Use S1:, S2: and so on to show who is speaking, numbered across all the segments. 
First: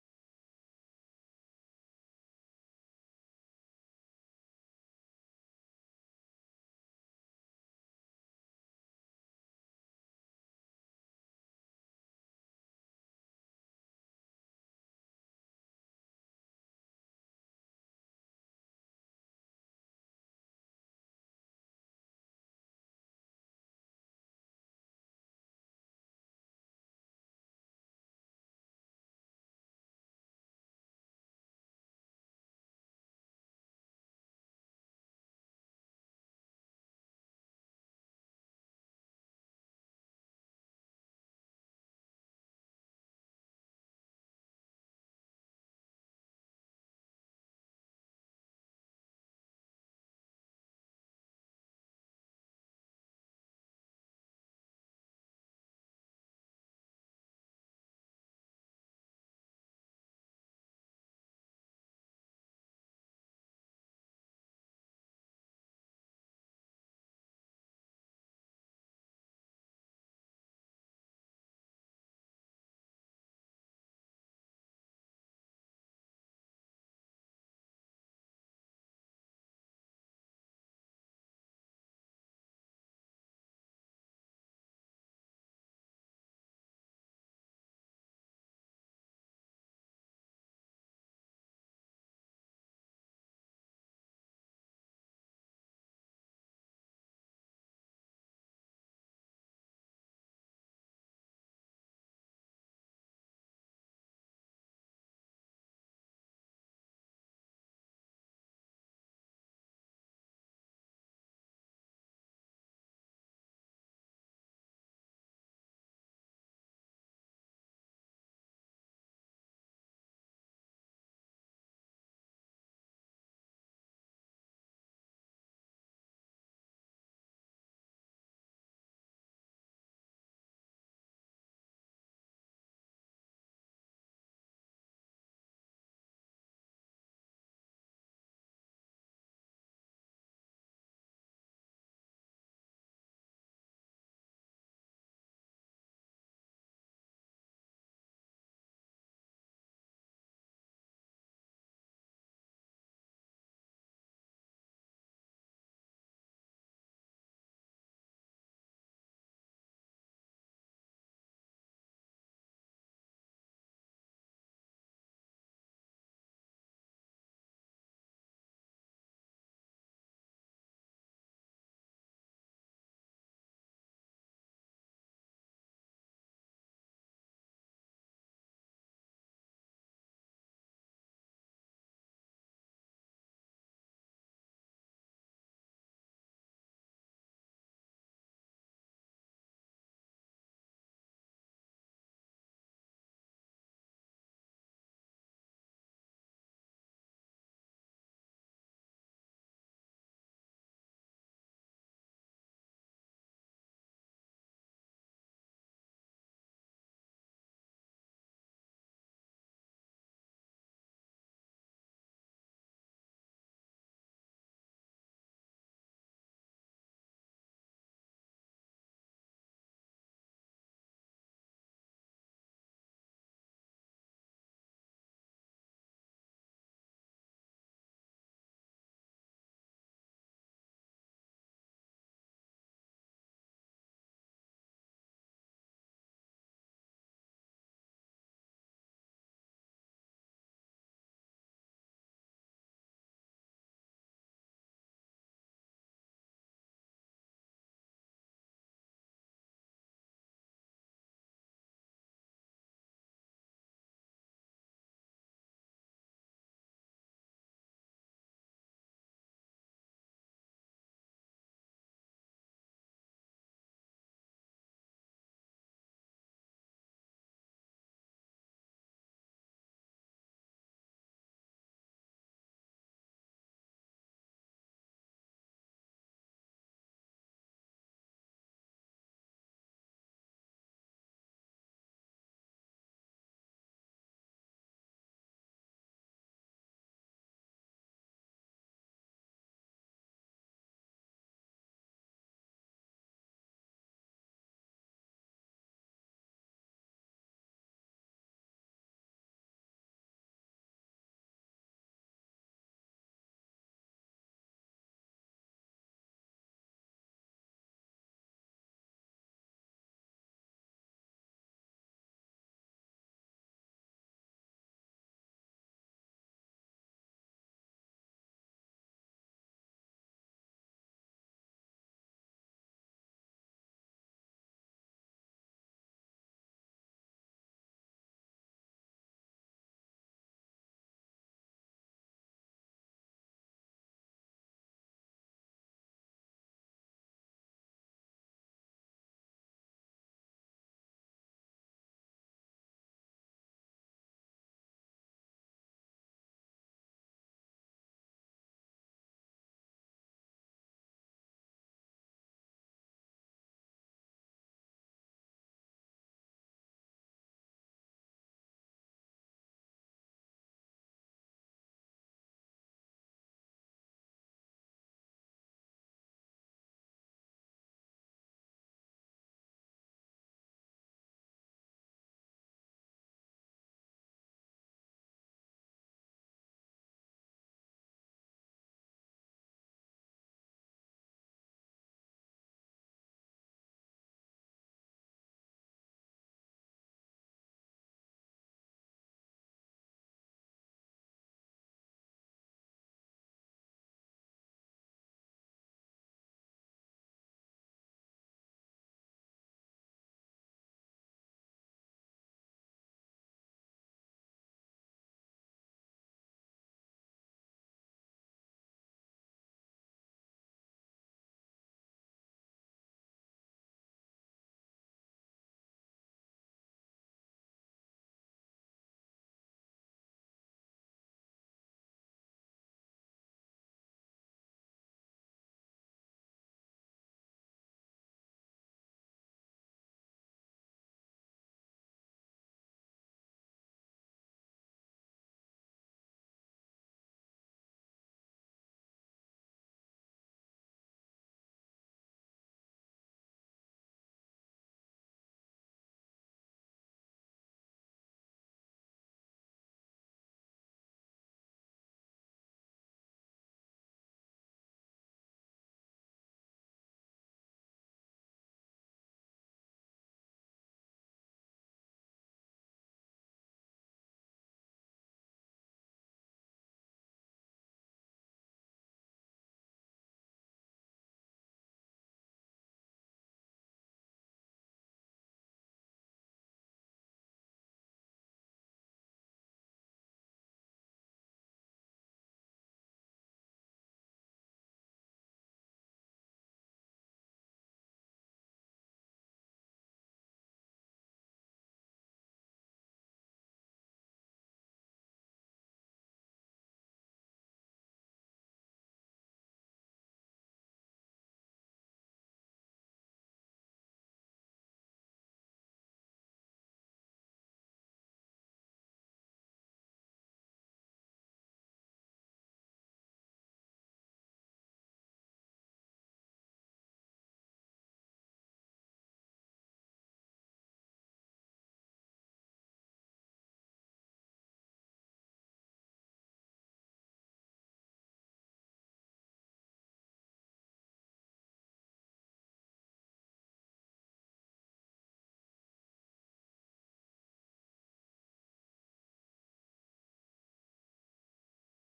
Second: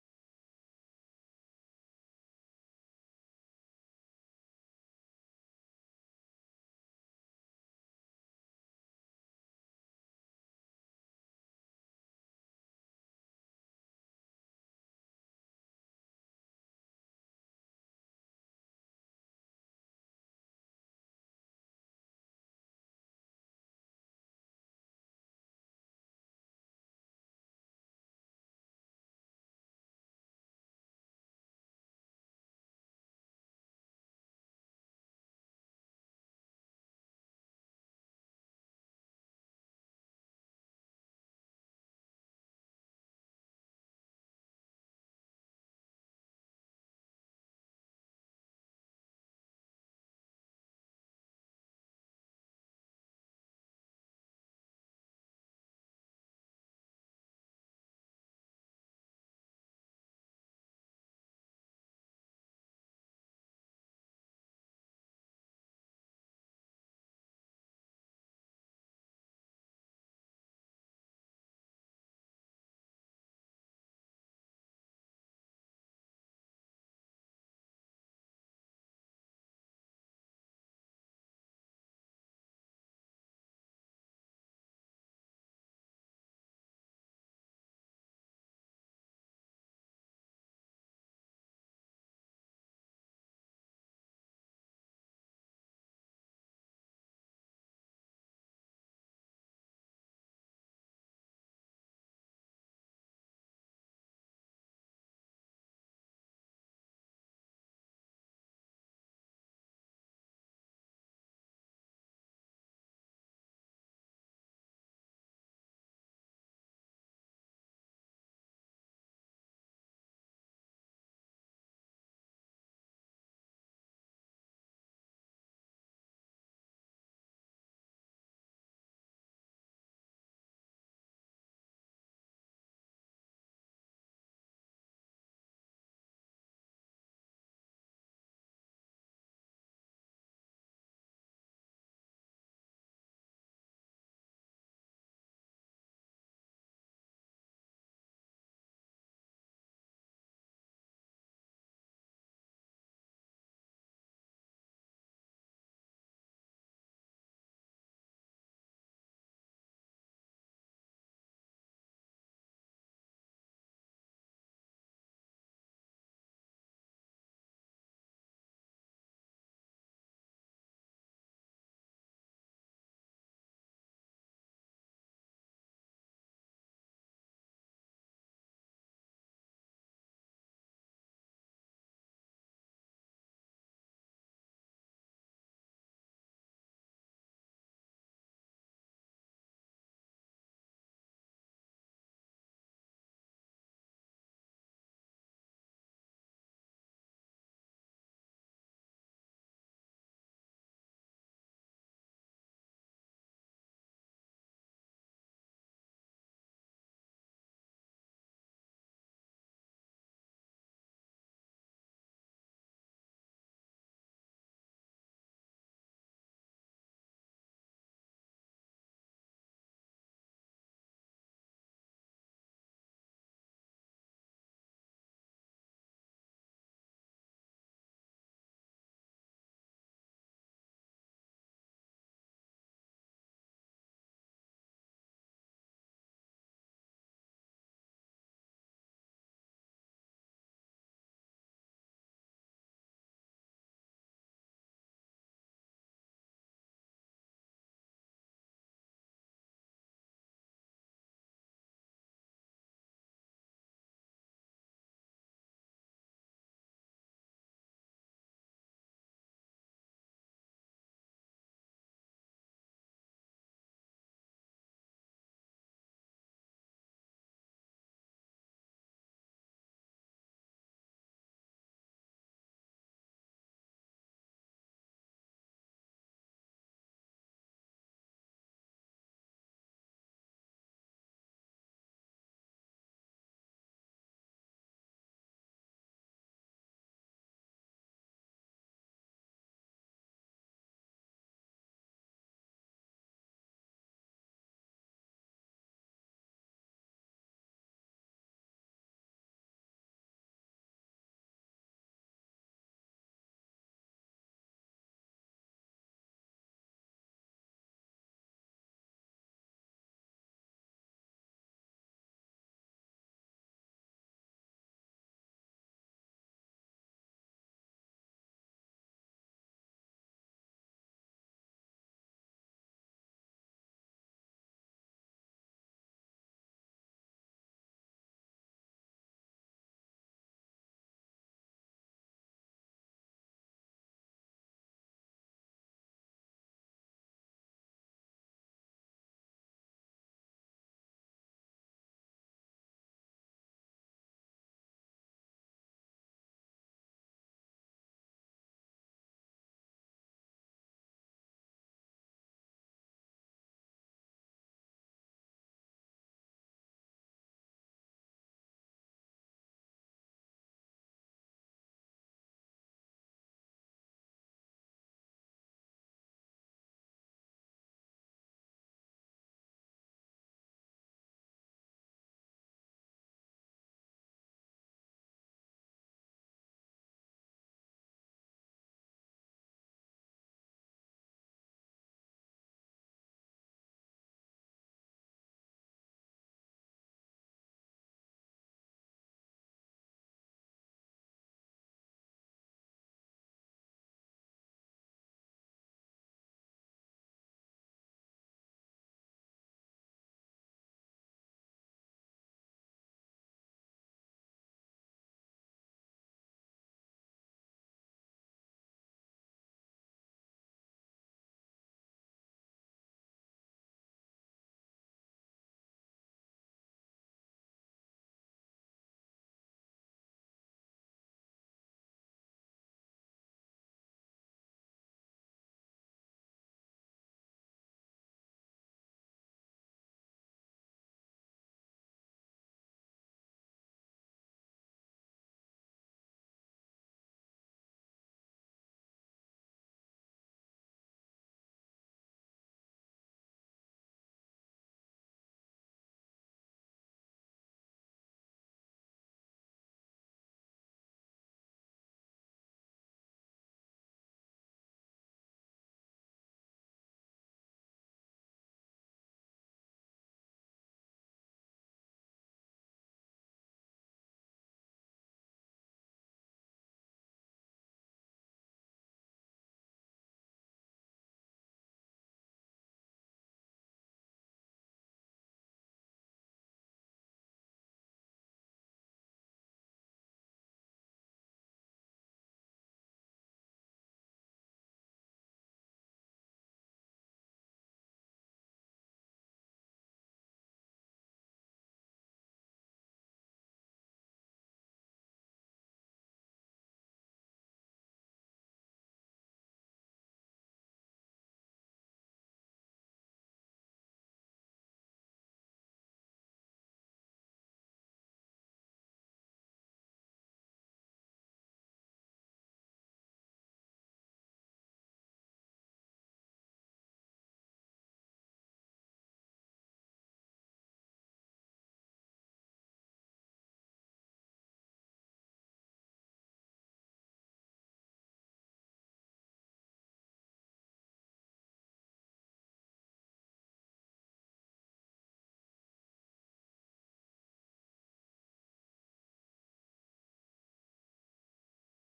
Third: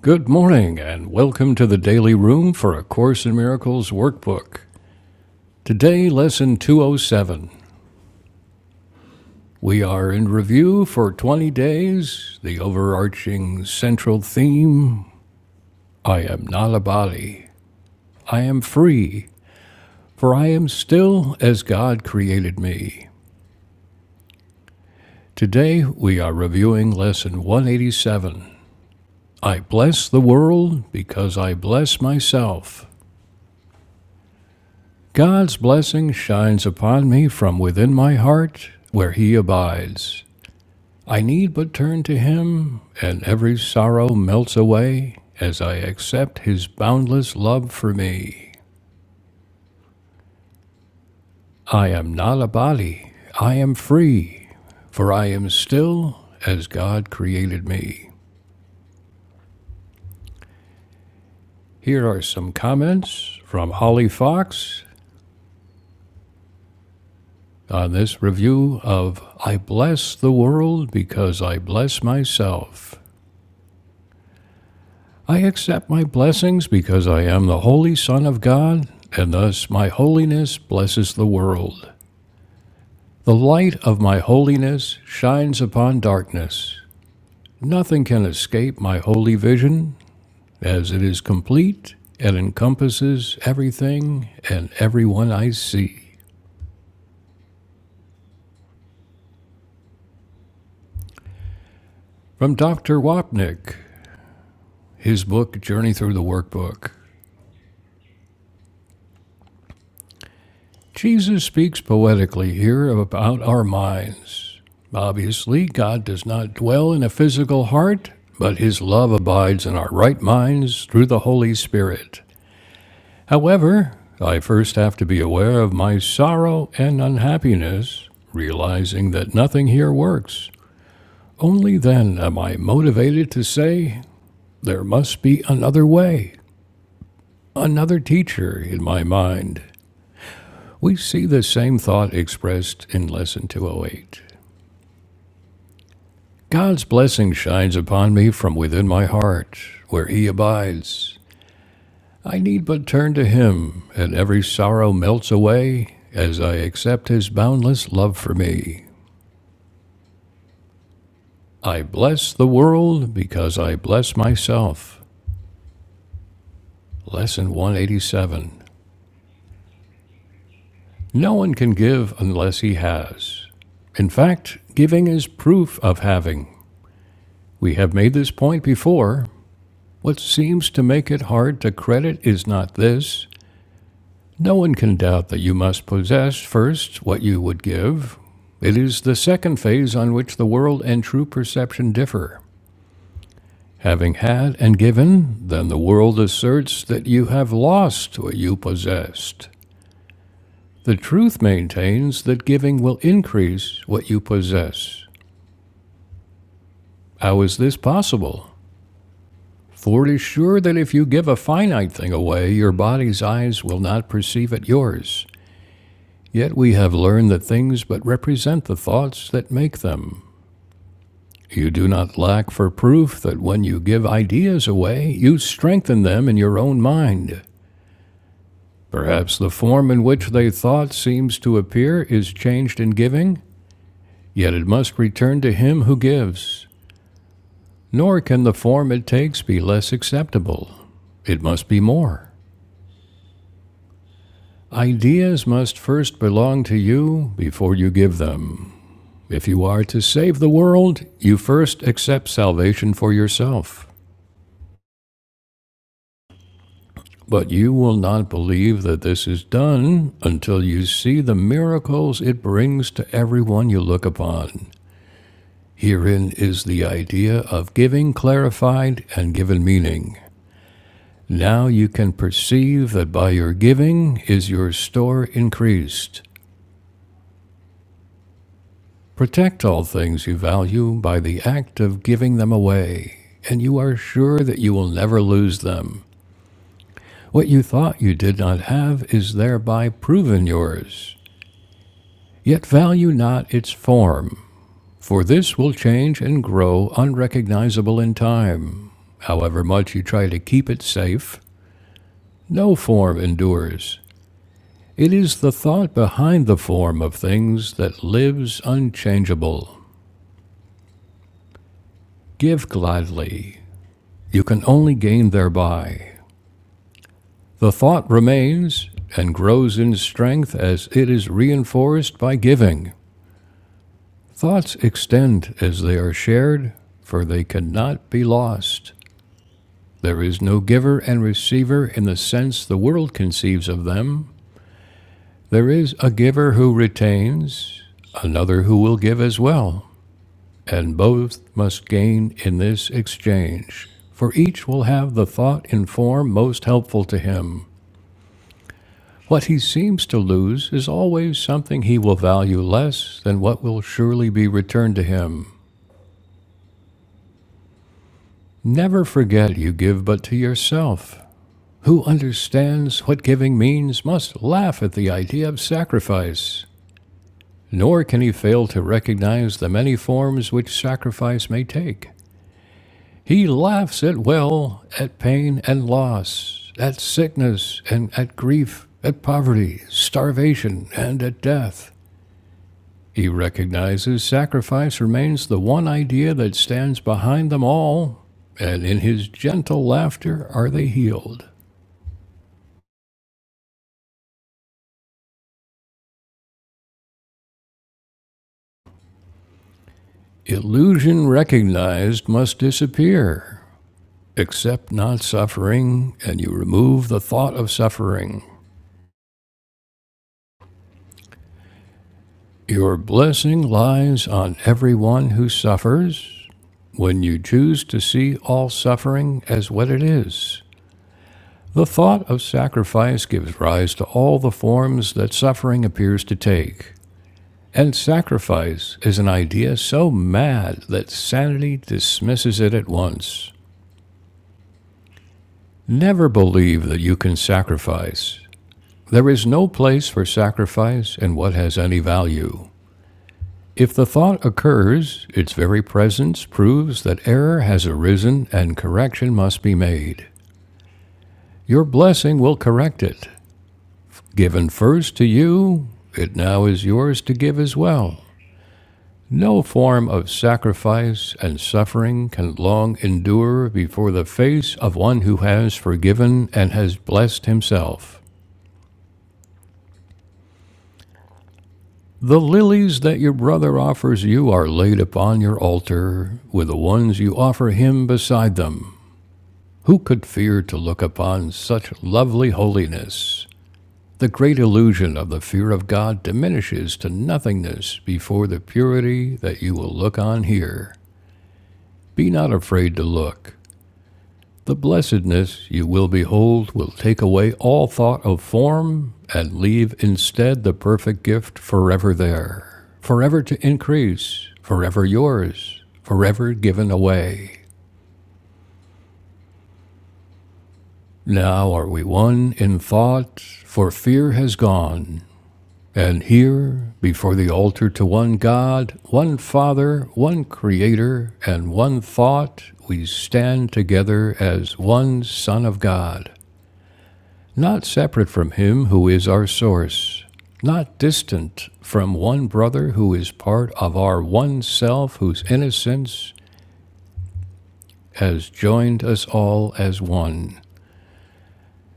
S1: Good morning, and welcome to the Daily Room for A Course in Miracles workbook. Today, Lesson 207. We are in review for 20 days. The overarching central theme I am not a body. I am free, for I am still as God created me. Today, we are reviewing Lesson 187. I bless the world because I bless myself. God's blessing shines upon me from within my heart, where He abides. I need but turn to Him, and every sorrow melts away as I accept His boundless love for me. I am not a body, I am free, for I am still as God created me. Here are some comments from Holly Fox on this review of I Bless the World Because I Bless Myself. I accept my blessings because I am the Holy Son of God, and thus my holiness blesses the world. The light of my holiness shines upon darkness. Nothing can escape my holy vision, as it is complete and encompasses everything and everyone I see. From Dr. Wapnick, his book Journey Through the Workbook. Jesus speaks poetically here about our minds. Obviously, God does not dwell in a physical heart, but his love abides in our right minds through the Holy Spirit. However, I first have to be aware of my sorrow and unhappiness, realizing that nothing here works. Only then am I motivated to say, there must be another way, another teacher in my mind. We see the same thought expressed in Lesson 208. God's blessing shines upon me from within my heart, where He abides. I need but turn to Him, and every sorrow melts away as I accept His boundless love for me. I bless the world because I bless myself. Lesson 187. No one can give unless he has. In fact, giving is proof of having. We have made this point before. What seems to make it hard to credit is not this. No one can doubt that you must possess first what you would give. It is the second phase on which the world and true perception differ. Having had and given, then the world asserts that you have lost what you possessed. The truth maintains that giving will increase what you possess. How is this possible? For it is sure that if you give a finite thing away, your body's eyes will not perceive it yours. Yet we have learned that things but represent the thoughts that make them. You do not lack for proof that when you give ideas away, you strengthen them in your own mind. Perhaps the form in which they thought seems to appear is changed in giving, yet it must return to him who gives. Nor can the form it takes be less acceptable. It must be more. Ideas must first belong to you before you give them. If you are to save the world, you first accept salvation for yourself. But you will not believe that this is done until you see the miracles it brings to everyone you look upon. Herein is the idea of giving clarified and given meaning. Now you can perceive that by your giving is your store increased. Protect all things you value by the act of giving them away, and you are sure that you will never lose them. What you thought you did not have is thereby proven yours. Yet value not its form, for this will change and grow unrecognizable in time. However much you try to keep it safe, no form endures. It is the thought behind the form of things that lives unchangeable. Give gladly. You can only gain thereby. The thought remains and grows in strength as it is reinforced by giving. Thoughts extend as they are shared, for they cannot be lost. There is no giver and receiver in the sense the world conceives of them. There is a giver who retains, another who will give as well, and both must gain in this exchange, for each will have the thought in form most helpful to him. What he seems to lose is always something he will value less than what will surely be returned to him. Never forget you give but to yourself. Who understands what giving means must laugh at the idea of sacrifice, nor can he fail to recognize the many forms which sacrifice may take. He laughs at well, at pain and loss, at sickness and at grief, at poverty, starvation, and at death. He recognizes sacrifice remains the one idea that stands behind them all, and in his gentle laughter are they healed. Illusion recognized must disappear. Accept not suffering, and you remove the thought of suffering. Your blessing lies on everyone who suffers when you choose to see all suffering as what it is. The thought of sacrifice gives rise to all the forms that suffering appears to take. And sacrifice is an idea so mad that sanity dismisses it at once. Never believe that you can sacrifice. There is no place for sacrifice in what has any value. If the thought occurs, its very presence proves that error has arisen and correction must be made. Your blessing will correct it. Given first to you, it now is yours to give as well. No form of sacrifice and suffering can long endure before the face of one who has forgiven and has blessed himself. The lilies that your brother offers you are laid upon your altar, with the ones you offer him beside them. Who could fear to look upon such lovely holiness? The great illusion of the fear of God diminishes to nothingness before the purity that you will look on here. Be not afraid to look. The blessedness you will behold will take away all thought of form and leave instead the perfect gift forever there, forever to increase, forever yours, forever given away. Now are we one in thought, for fear has gone. And here, before the altar to one God, one Father, one Creator, and one thought, we stand together as one Son of God. not separate from him who is our source, not distant from one brother who is part of our one self, whose innocence has joined us all as one.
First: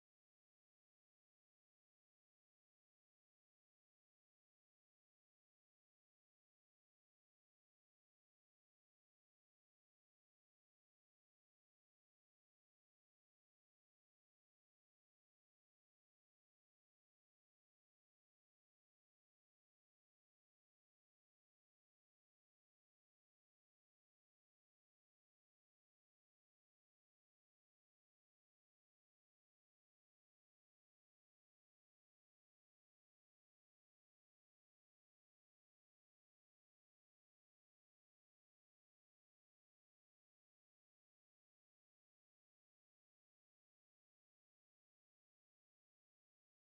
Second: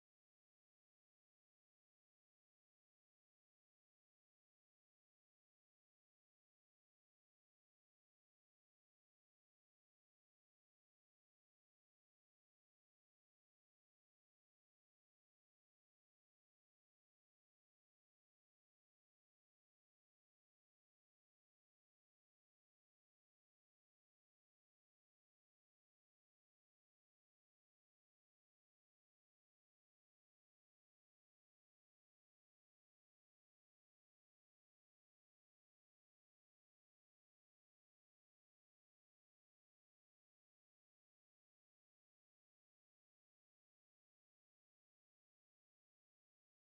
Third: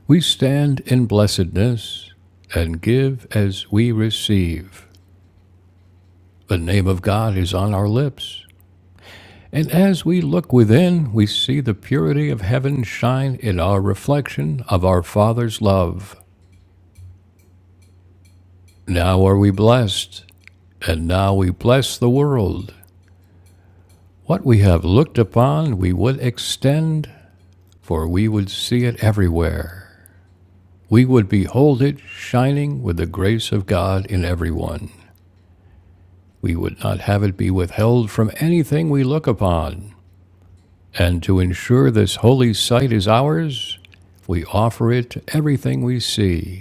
S1: We stand in blessedness and give as we receive. The name of God is on our lips. And as we look within, we see the purity of heaven shine in our reflection of our Father's love. Now are we blessed, and now we bless the world. What we have looked upon we would extend, for we would see it everywhere. We would behold it shining with the grace of God in everyone. We would not have it be withheld from anything we look upon. And to ensure this holy sight is ours, we offer it to everything we see.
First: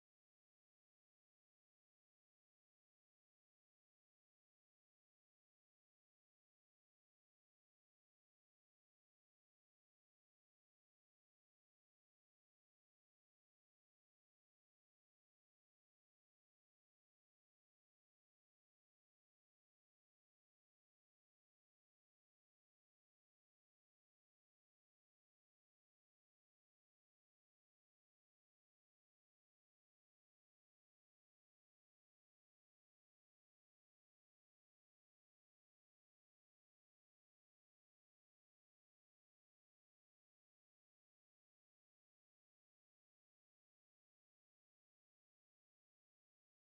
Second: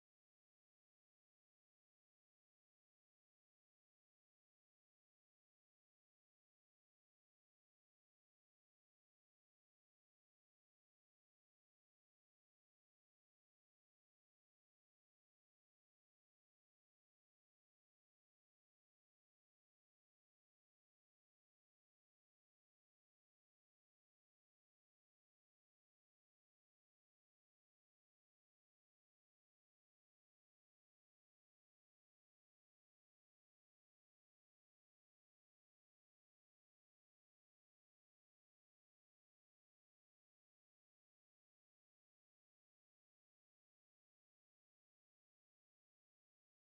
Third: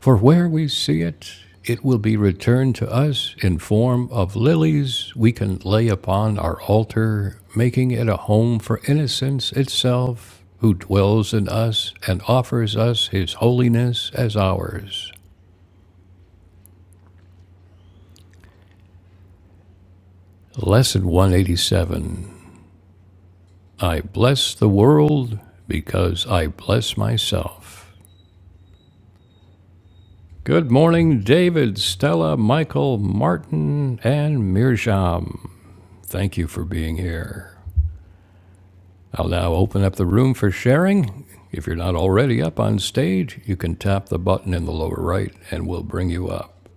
S1: For where we see it, it will be returned to us in form of lilies we can lay upon our altar, making it a home for innocence itself, who dwells in us and offers us his holiness as ours. Lesson 187 I bless the world because I bless myself. Good morning, David, Stella, Michael, Martin, and Mirjam. Thank you for being here. I'll now open up the room for sharing. If you're not already up on stage, you can tap the button in the lower right and we'll bring you up.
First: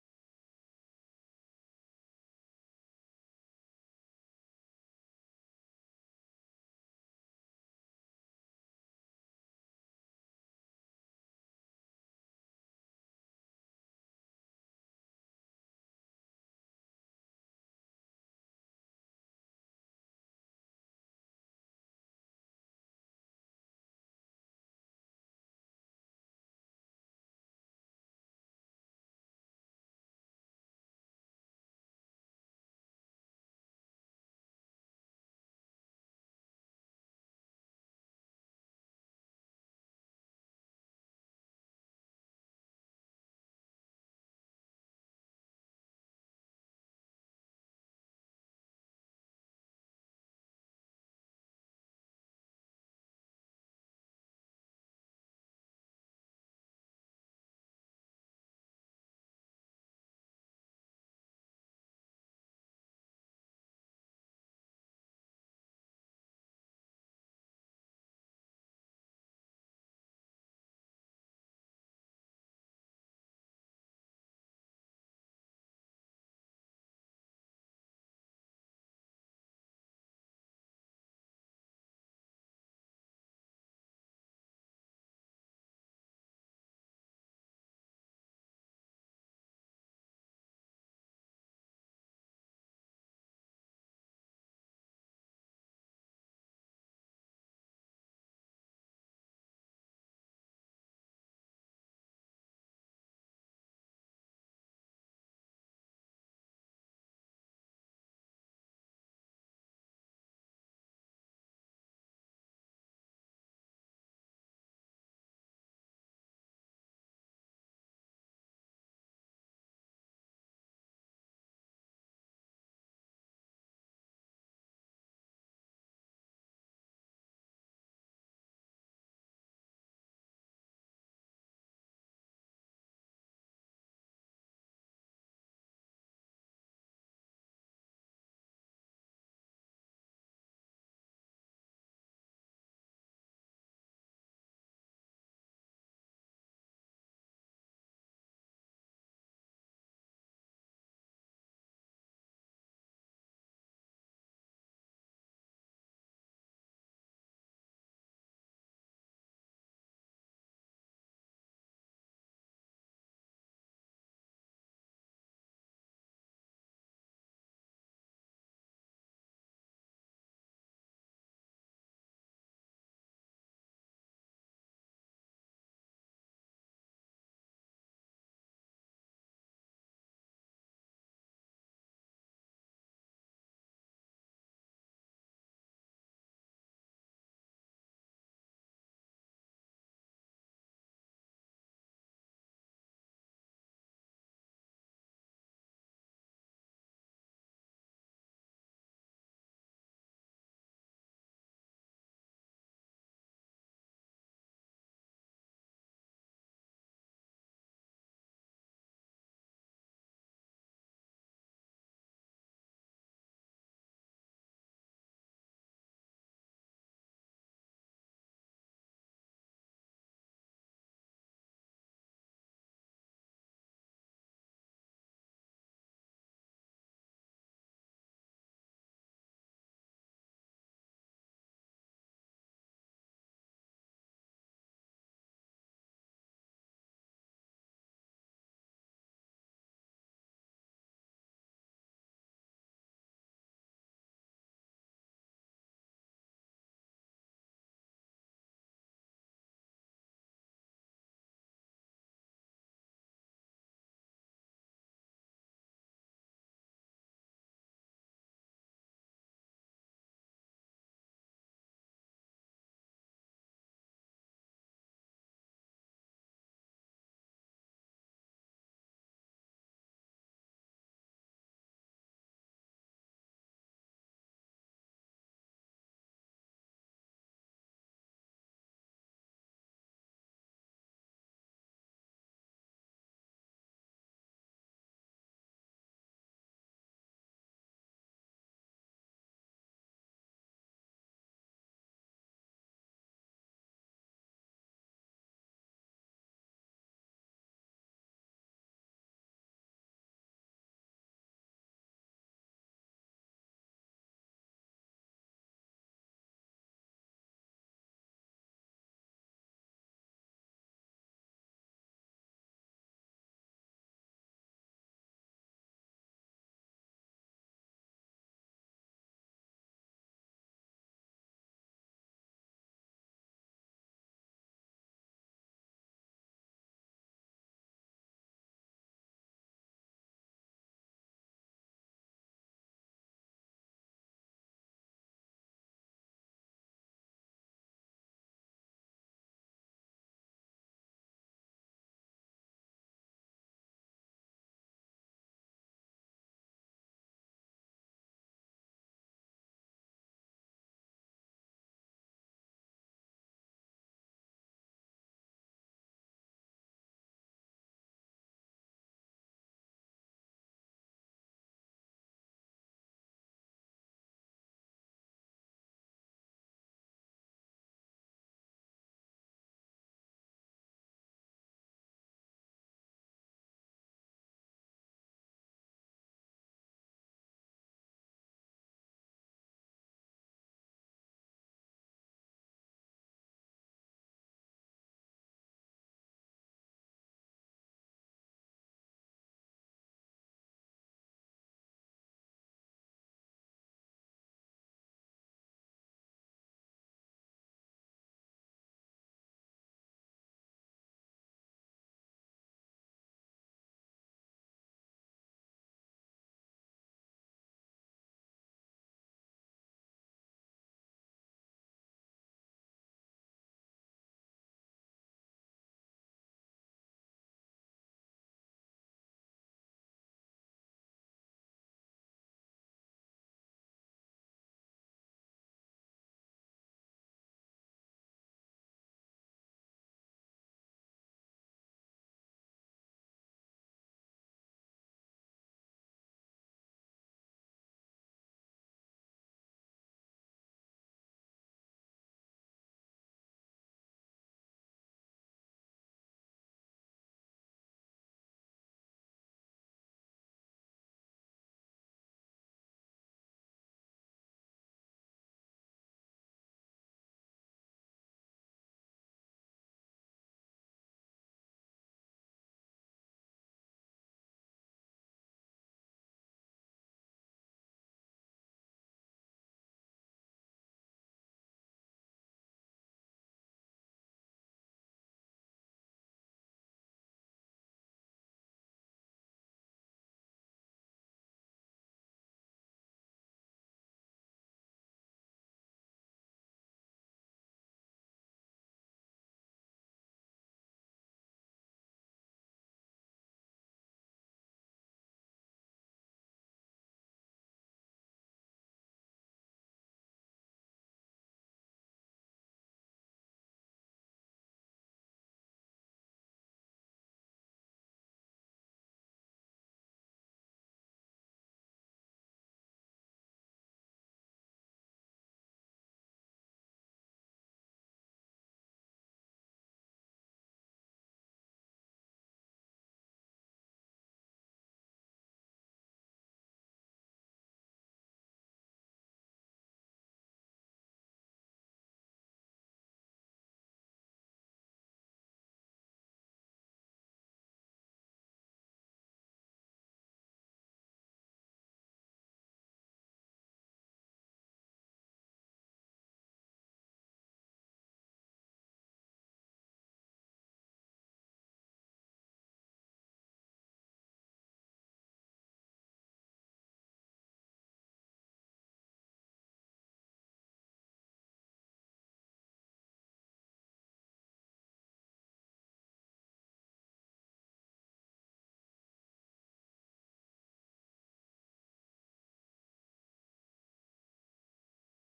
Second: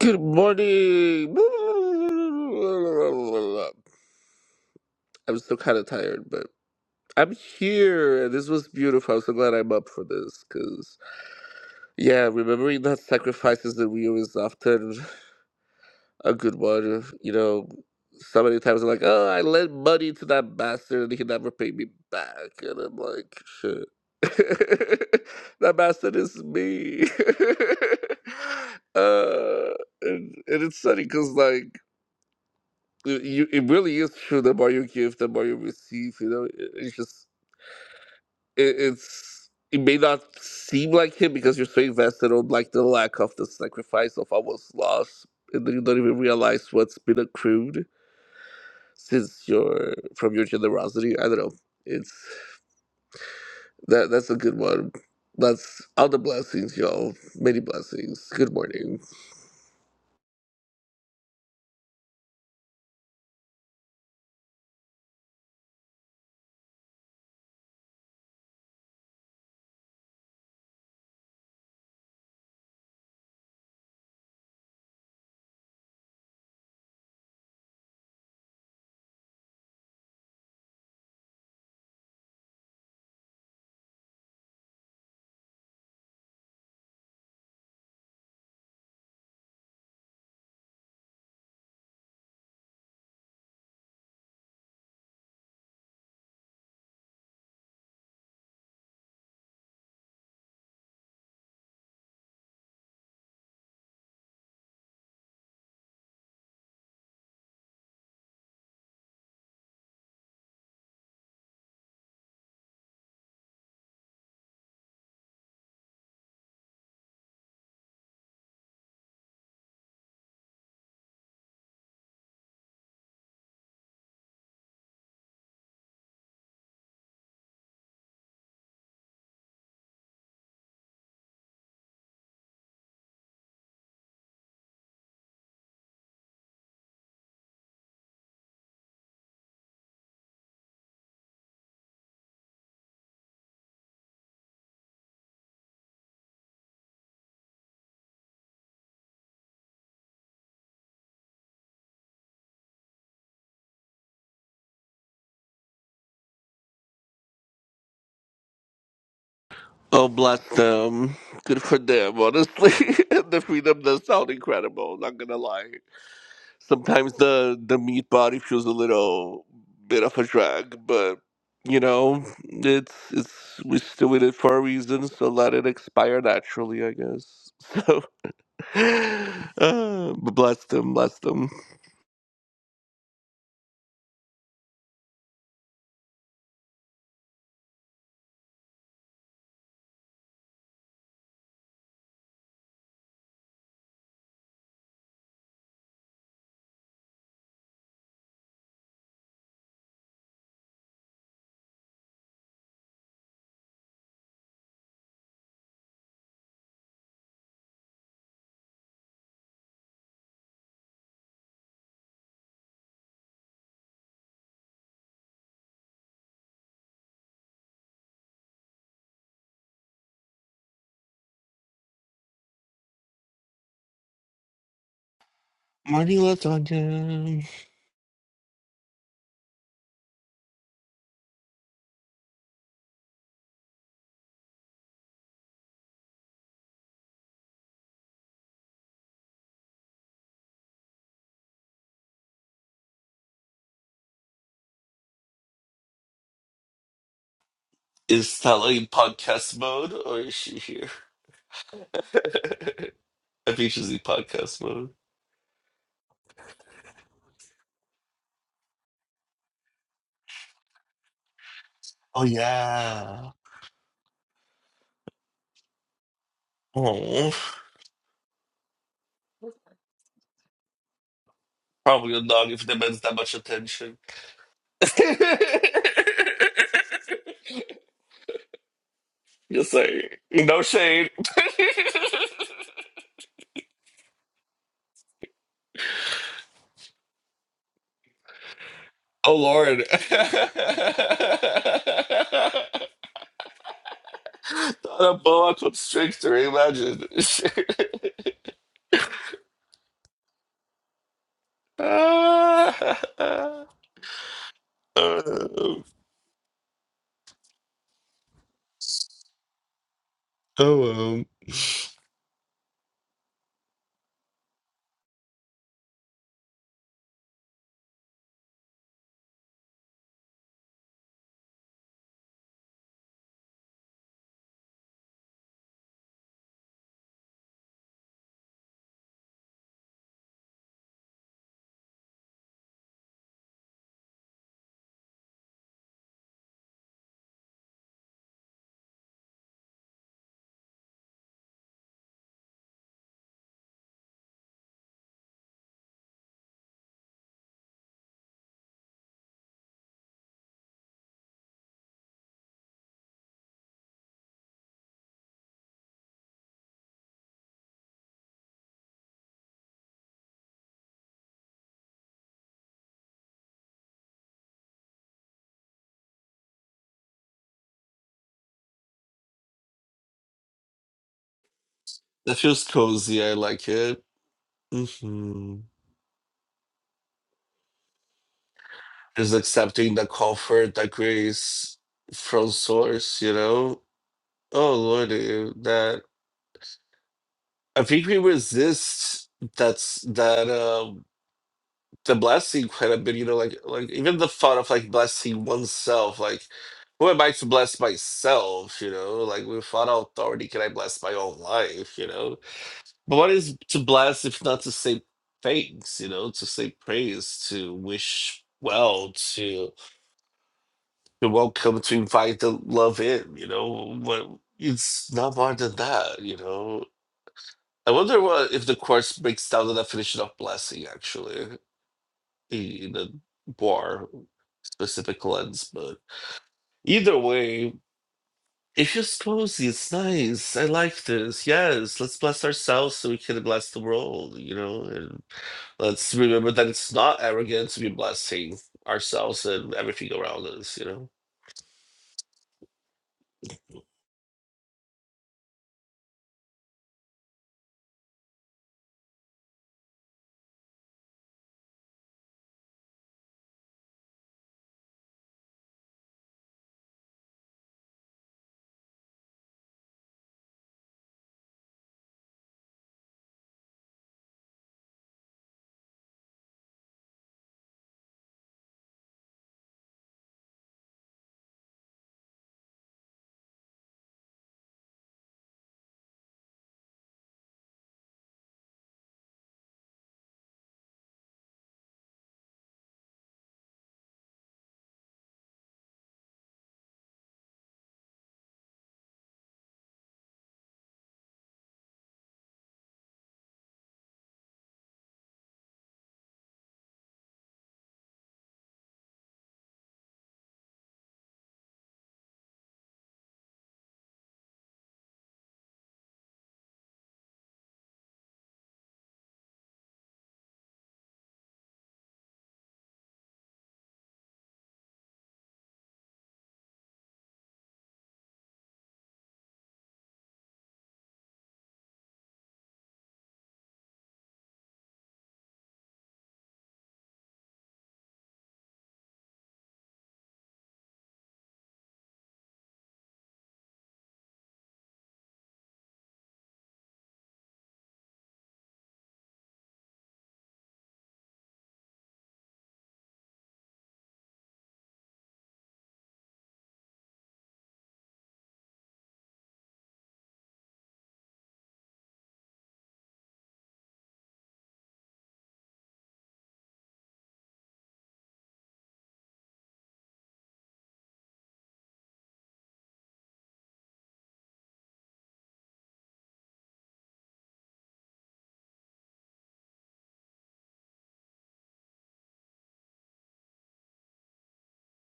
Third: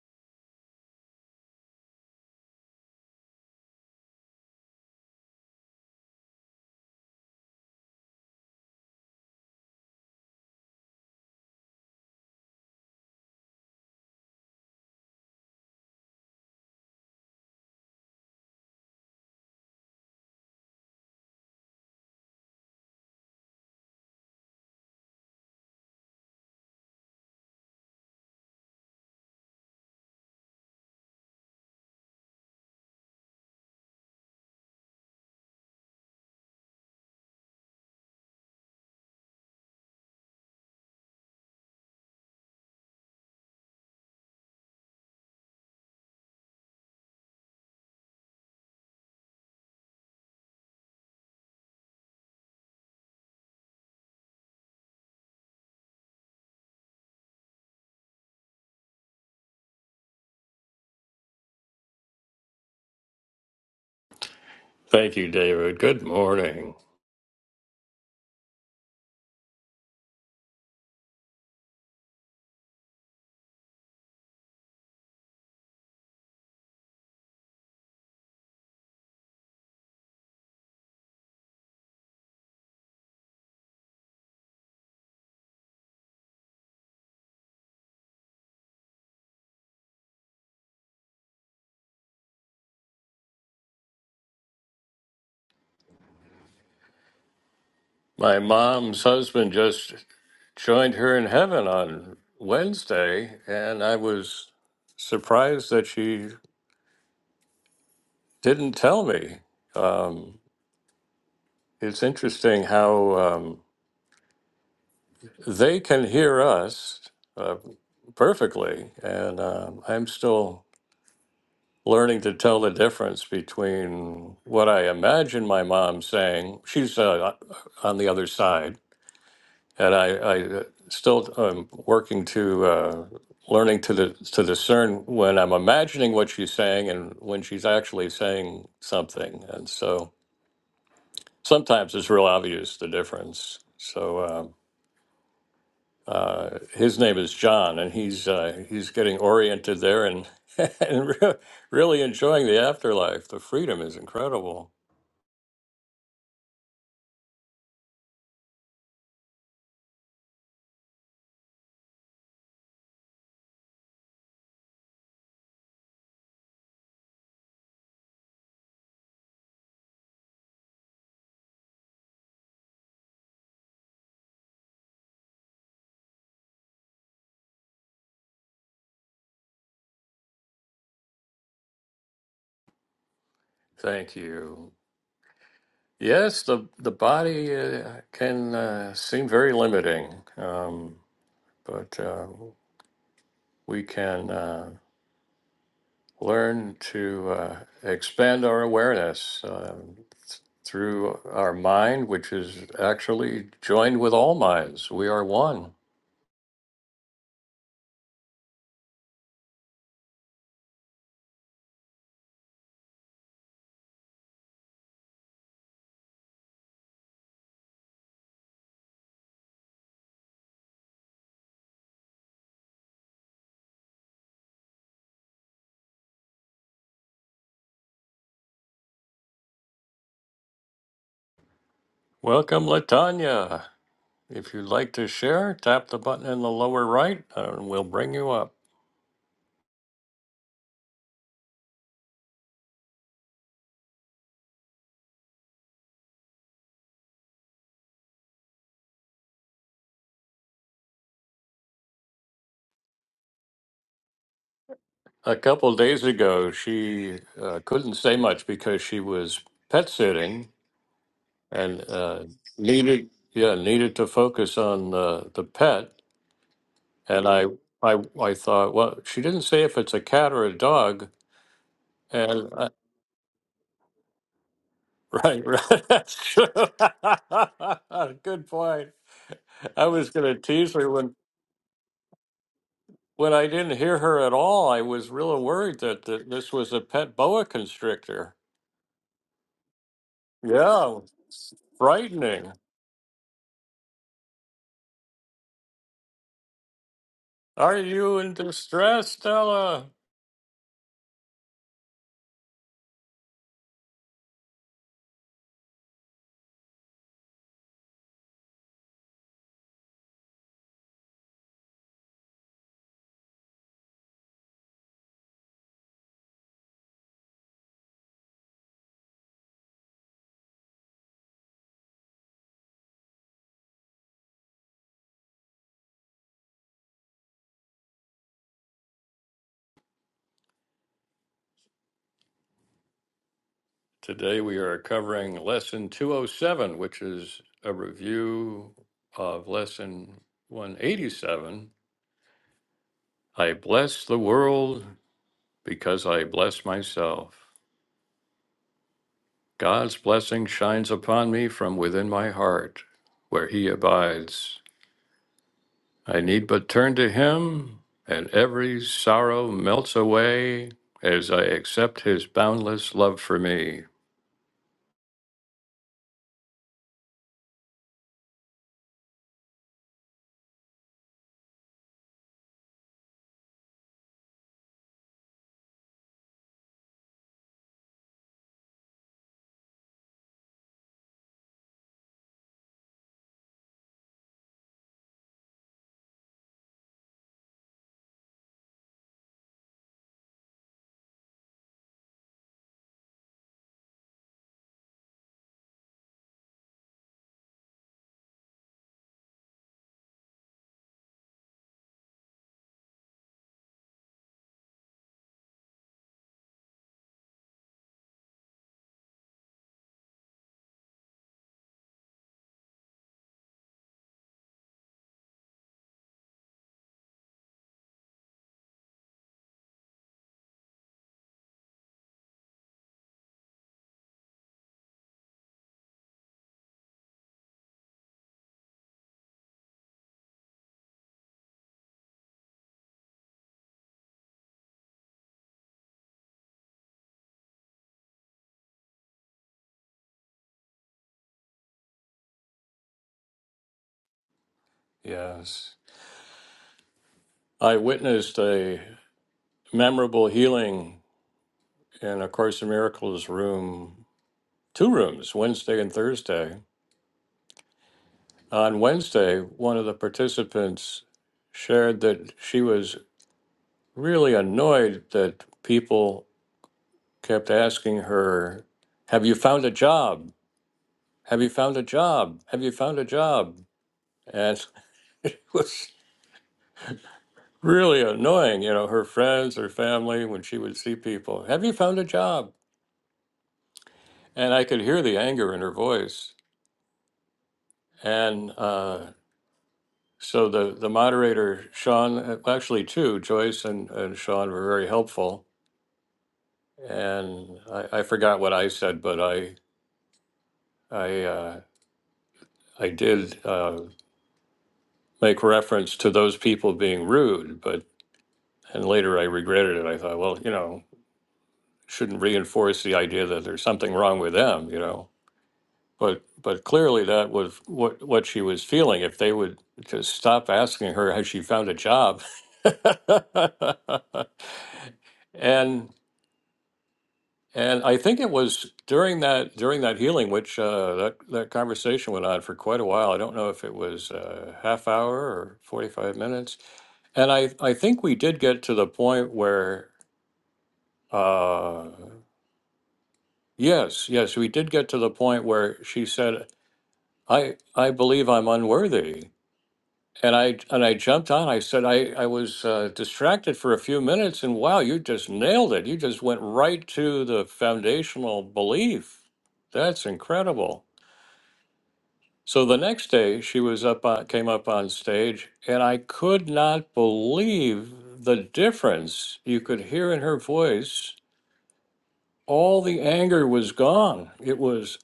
S2: Good morning. I'm still kind of tired, but I'm here. This was beautiful. I'm so glad I'm up for this because, yeah, remembering that sacrifices that we always often a good one. You know, so many times I'm like, oh, I lent money to that bastard and he never paid me back. And I'm like, shit. that bastard is me. uh, and, and it's funny because, like, you, it really is true. The more you give, the more you receive. You know, It- it's just it, it's it may not seem like it because you're so invested on like the lack of the sacrifice of what was lost, and then you don't even realize what's been accrued since your from your generosity. I don't know. It's that that's a good one. That's all the blessings, y'all. Many blessings. Good morning.
S1: Thank you, David. Good morning. My mom's husband just joined her in heaven on Wednesday, and I was surprised that she didn't tell me. Um, it's interesting how um, they can hear us uh, perfectly, and um I'm still learning to tell the difference between what I imagine my mom saying. She's uh, on the other side, and I, I uh, still am working to uh, learning to the, to discern when I'm imagining what she's saying and when she's actually saying something. And so sometimes it's real obvious the difference. So. Um, uh, his name is John, and he's uh, he's getting oriented there and and re- really enjoying the afterlife. The freedom is incredible.
S2: Oh, bless them. Good for them, honestly. the freedom does sound incredible. Not gonna lie. Sometimes the the meat body feels a little bit of a drag, but you know, it's it's we're still in it for a reason, so let it expire naturally, I guess. So, uh, but bless them, bless them.
S1: Thank you. Yes, the the body uh, can uh, seem very limiting, um, but uh, we can uh, learn to uh, expand our awareness uh, through our mind, which is actually joined with all minds. We are one.
S2: Morning lasagna.
S1: Welcome, Latanya. If you'd like to share, tap the button in the lower right, and we'll bring you up.
S2: Is Stella in podcast mode or is she here? I think she's in podcast mode.
S1: A couple days ago, she uh, couldn't say much because she was pet sitting and uh,
S2: Oh
S1: needed,
S2: yeah.
S1: yeah, needed to focus on uh, the pet. And
S2: Oh,
S1: I, I, I thought, well, she didn't say if it's a cat or a dog.
S2: probably a
S1: And
S2: dog if
S1: uh,
S2: demands that much attention.
S1: right, right, that's true. good point.
S2: yes,
S1: I
S2: sir.
S1: was going to
S2: No
S1: tease her
S2: shade.
S1: when when I didn't hear her at all. I was really worried that, that this was a pet boa constrictor.
S2: oh Lord.
S1: Yeah, frightening.
S2: Not a boa constrictor, imagine.
S1: Are you in distress, Stella?
S2: Ah. Um, oh um.
S1: Today we are covering lesson 207, which is a review of lesson 187. I bless the world because I bless myself. God's blessing shines upon me from within my heart, where He abides. I need but turn to Him, and every sorrow melts away as I accept His boundless love for me.
S2: That feels cozy, I like it. hmm Just accepting the comfort, the grace from source, you know? Oh lordy, that I think we resist that's that um the blessing quite a bit, you know, like like even the thought of like blessing oneself, like who am I to bless myself, you know? Like without authority can I bless my own life, you know? But what is to bless if not to say thanks, you know, to say praise, to wish well, to to welcome, to invite the love in, you know? What it's not more than that, you know. I wonder what if the course breaks down the definition of blessing actually in a more specific lens, but either way, it's just cozy. It's nice. I like this. Yes, let's bless ourselves so we can bless the world. You know, and let's remember that it's not arrogant to be blessing ourselves and everything around us. You know,
S1: Yes. I witnessed a memorable healing in A Course in Miracles room, two rooms, Wednesday and Thursday. On Wednesday, one of the participants shared that she was really annoyed that people kept asking her, Have you found a job? Have you found a job? Have you found a job? And it was really annoying, you know, her friends, her family, when she would see people, Have you found a job? And I could hear the anger in her voice. And uh, so the, the moderator, Sean, uh, actually two, Joyce and, and Sean were very helpful. And I, I forgot what I said, but I, I, uh, I did uh, make reference to those people being rude, but, and later I regretted it. I thought, well, you know, shouldn't reinforce the idea that there's something wrong with them, you know? But but clearly that was what what she was feeling. If they would just stop asking her has she found a job. And and I think it was during that during that healing, which uh, that that conversation went on for quite a while. I don't know if it was a half hour or 45 minutes. And I I think we did get to the point where uh, yes, yes, we did get to the point where she said, I I believe I'm unworthy. And I and I jumped on. I said I I was uh, distracted for a few minutes, and wow, you just nailed it. You just went right to the foundational belief. That's incredible. So the next day, she was up on, came up on stage, and I could not believe the difference you could hear in her voice. All the anger was gone. It was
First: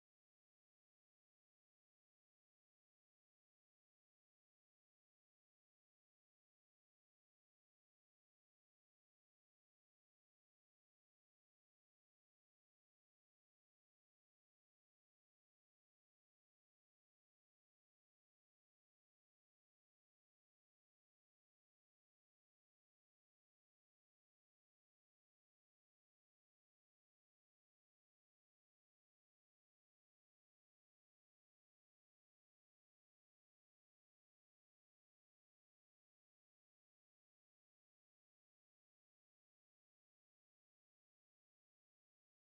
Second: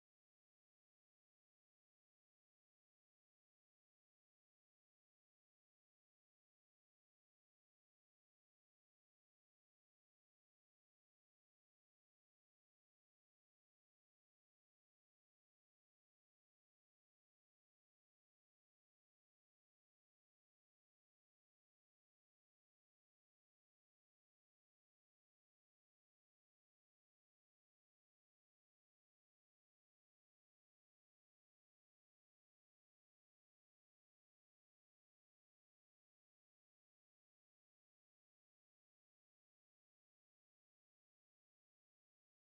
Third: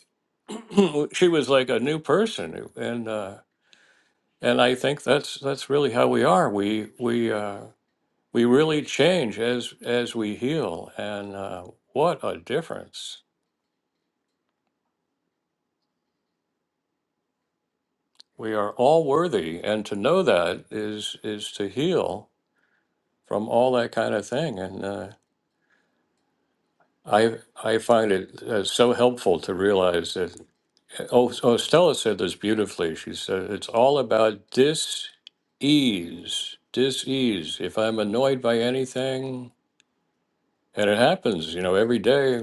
S1: she was like a new person, and uh, and I think that's that's really how we are. We we. Uh, we really change as as we heal and uh, what a difference we are all worthy and to know that is is to heal from all that kind of thing and uh, i i find it uh, so helpful to realize that oh, oh stella said this beautifully she said it's all about dis ease dis ease if i'm annoyed by anything and it happens you know every day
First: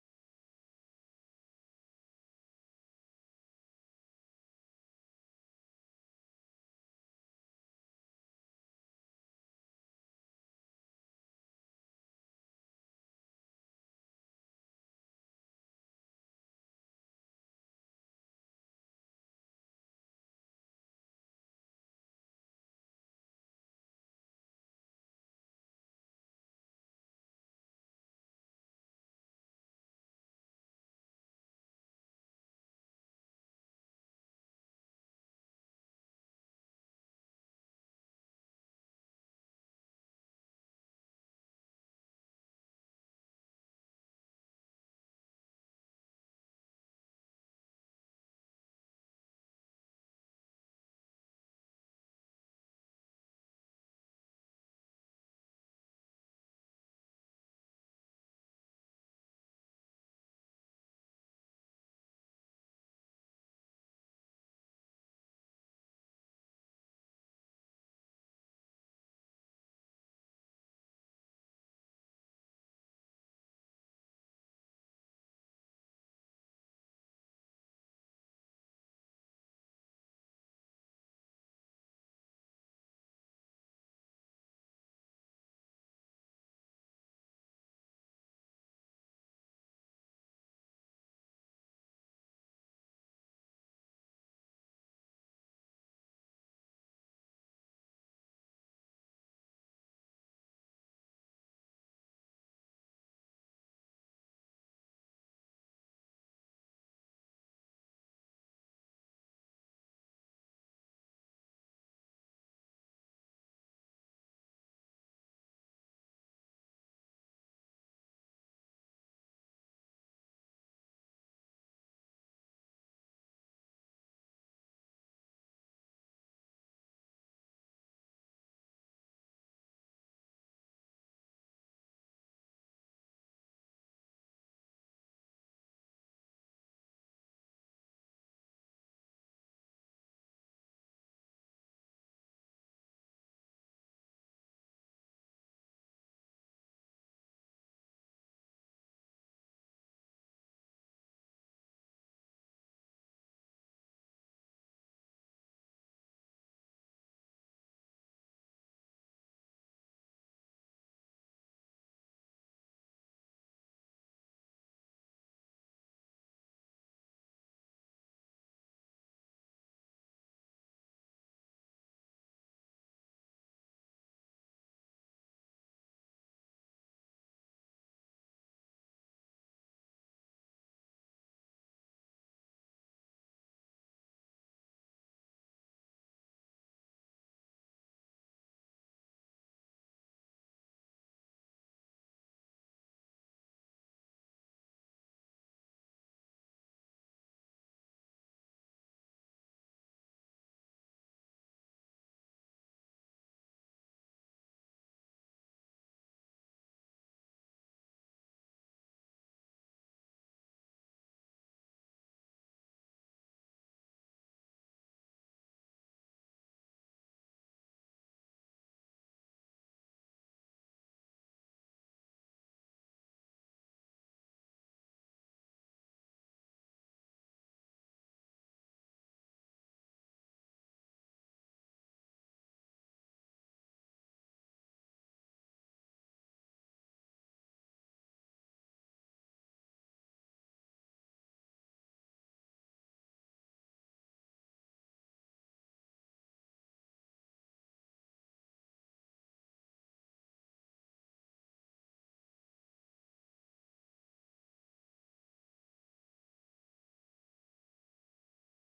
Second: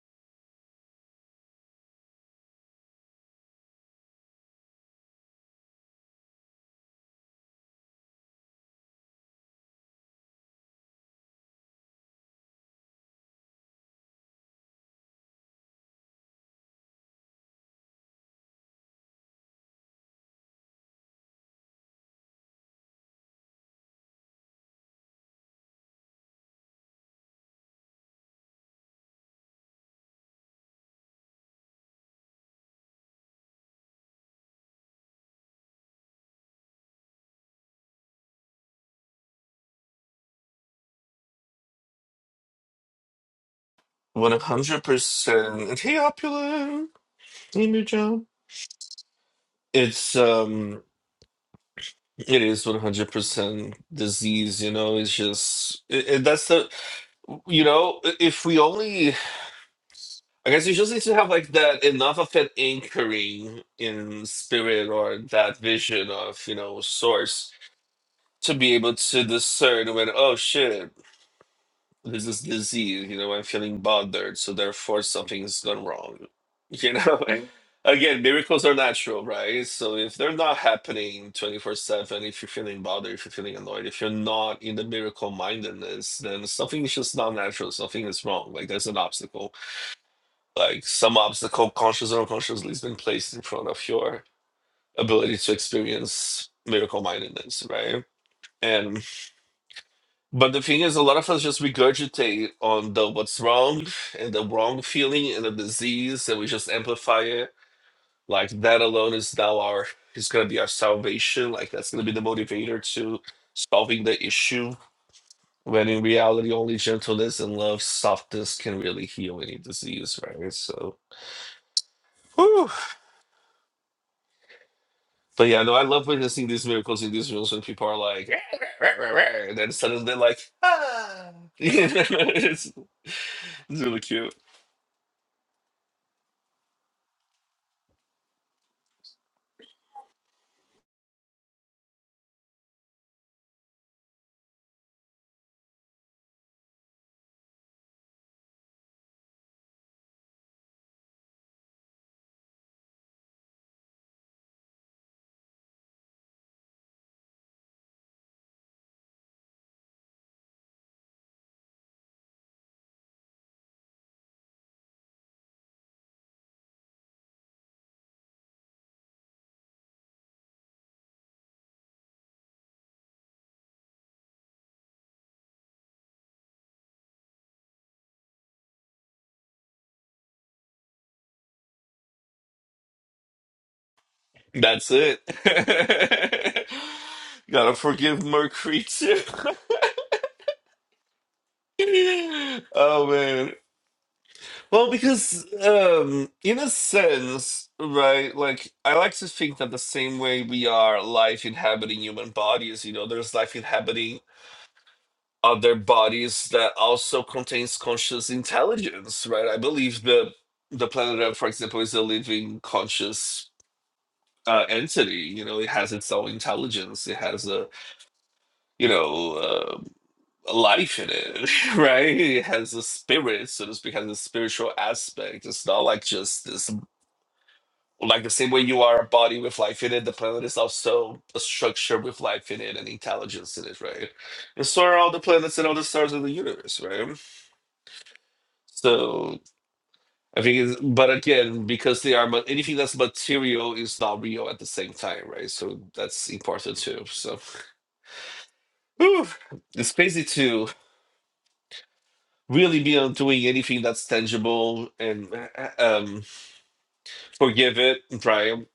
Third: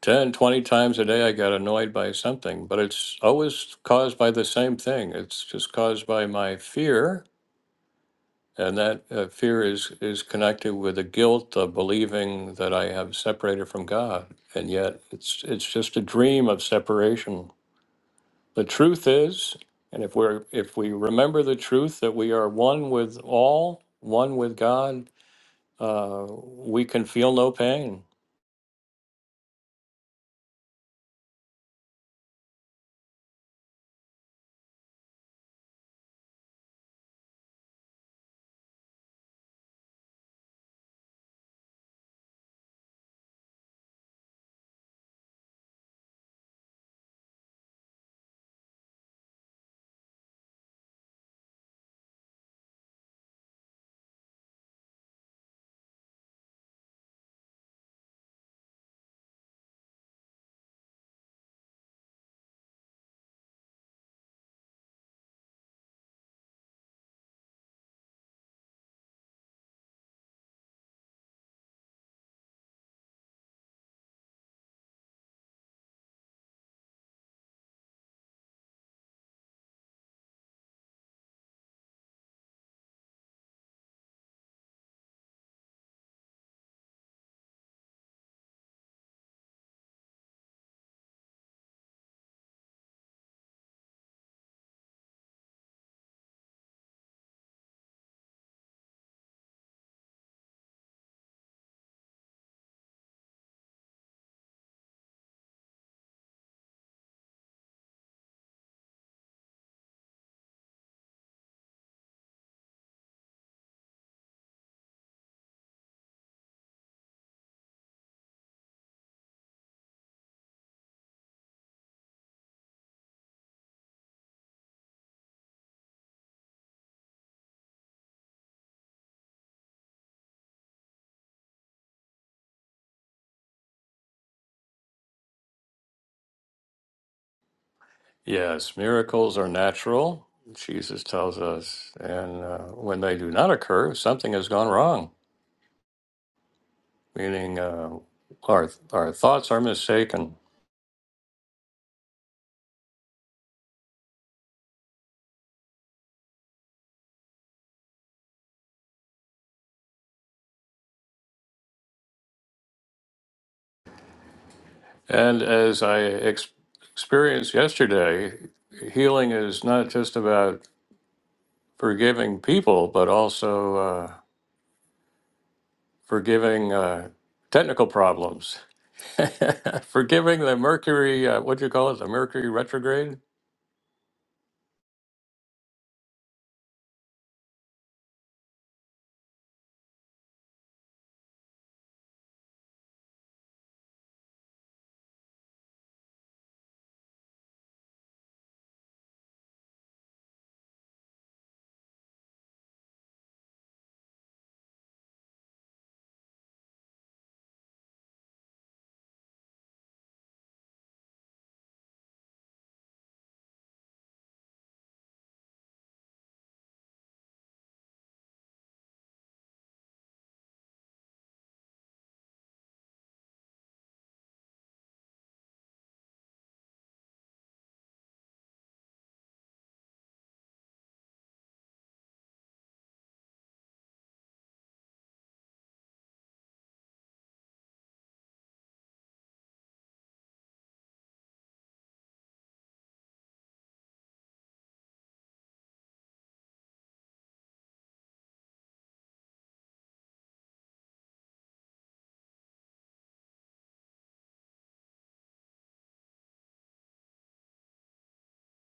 S1: 10, 20 times a day, I got annoyed by something, but it's always caused by the same thing. It's just caused by my fear. And that uh, fear is, is connected with the guilt of believing that I have separated from God. And yet it's, it's just a dream of separation. The truth is, and if we're, if we remember the truth that we are one with all, one with God, uh, we can feel no pain
S2: one hundred percent. Hey, opulent. Hey, new job. It's um. It is 100% disease, you know, it's just it, it- that's the you know, i- if we only I guess you just need to have like that enough of an anchoring in spirit or that vision of, you know, source to be able to discern when oh shit This is disease, you know, I'm feeling bothered, so therefore something's gone wrong. You know? Again, miracles are natural, right? So if they're not happening 24/7, if you're feeling bothered, if you're feeling annoyed, if you're not in the miracle mindedness, then something is just not natural, something is wrong. Like there's an obstacle. Like some obstacle, conscious or unconsciously, has been placed in front of your ability to experience miracle mindedness, right? And. But the thing is, a lot of us just regurgitate on the what's wrong and the wrong feeling and the disease, and we just amplify it. Like that alone is now our is gonna be our salvation. Like that's gonna be the motivator to solving the issue. When in reality, only gentleness and love, softness can really heal any disease, right? So, whew. but yeah, no, I love witnessing these miracles in these rooms when people are like, and then suddenly they're like, ah, it's, it's really cute.
S1: Yes, miracles are natural, Jesus tells us. And uh, when they do not occur, something has gone wrong, meaning uh, our, our thoughts are mistaken. And as I ex- experienced yesterday, healing is not just about forgiving people, but also uh, forgiving uh, technical problems. forgiving the Mercury, uh, what do you call it, the Mercury retrograde?
S2: That's it. Gotta forgive Mercury too. Oh man. Well, because um in a sense, right, like I like to think that the same way we are life inhabiting human bodies, you know, there's life inhabiting other bodies that also contains conscious intelligence, right? I believe the the planet Earth, for example, is a living conscious uh, entity. You know, it has its own intelligence. It has a you know, uh, life in it, right? It has a spirit, so to speak, has a spiritual aspect. It's not like just this, like the same way you are a body with life in it, the planet is also a structure with life in it and intelligence in it, right? And so are all the planets and all the stars of the universe, right? So I think, it's, but again, because they are ma- anything that's material is not real at the same time, right? So that's important too. So it's crazy too really be on doing anything that's tangible and uh, um, forgive it and triumph,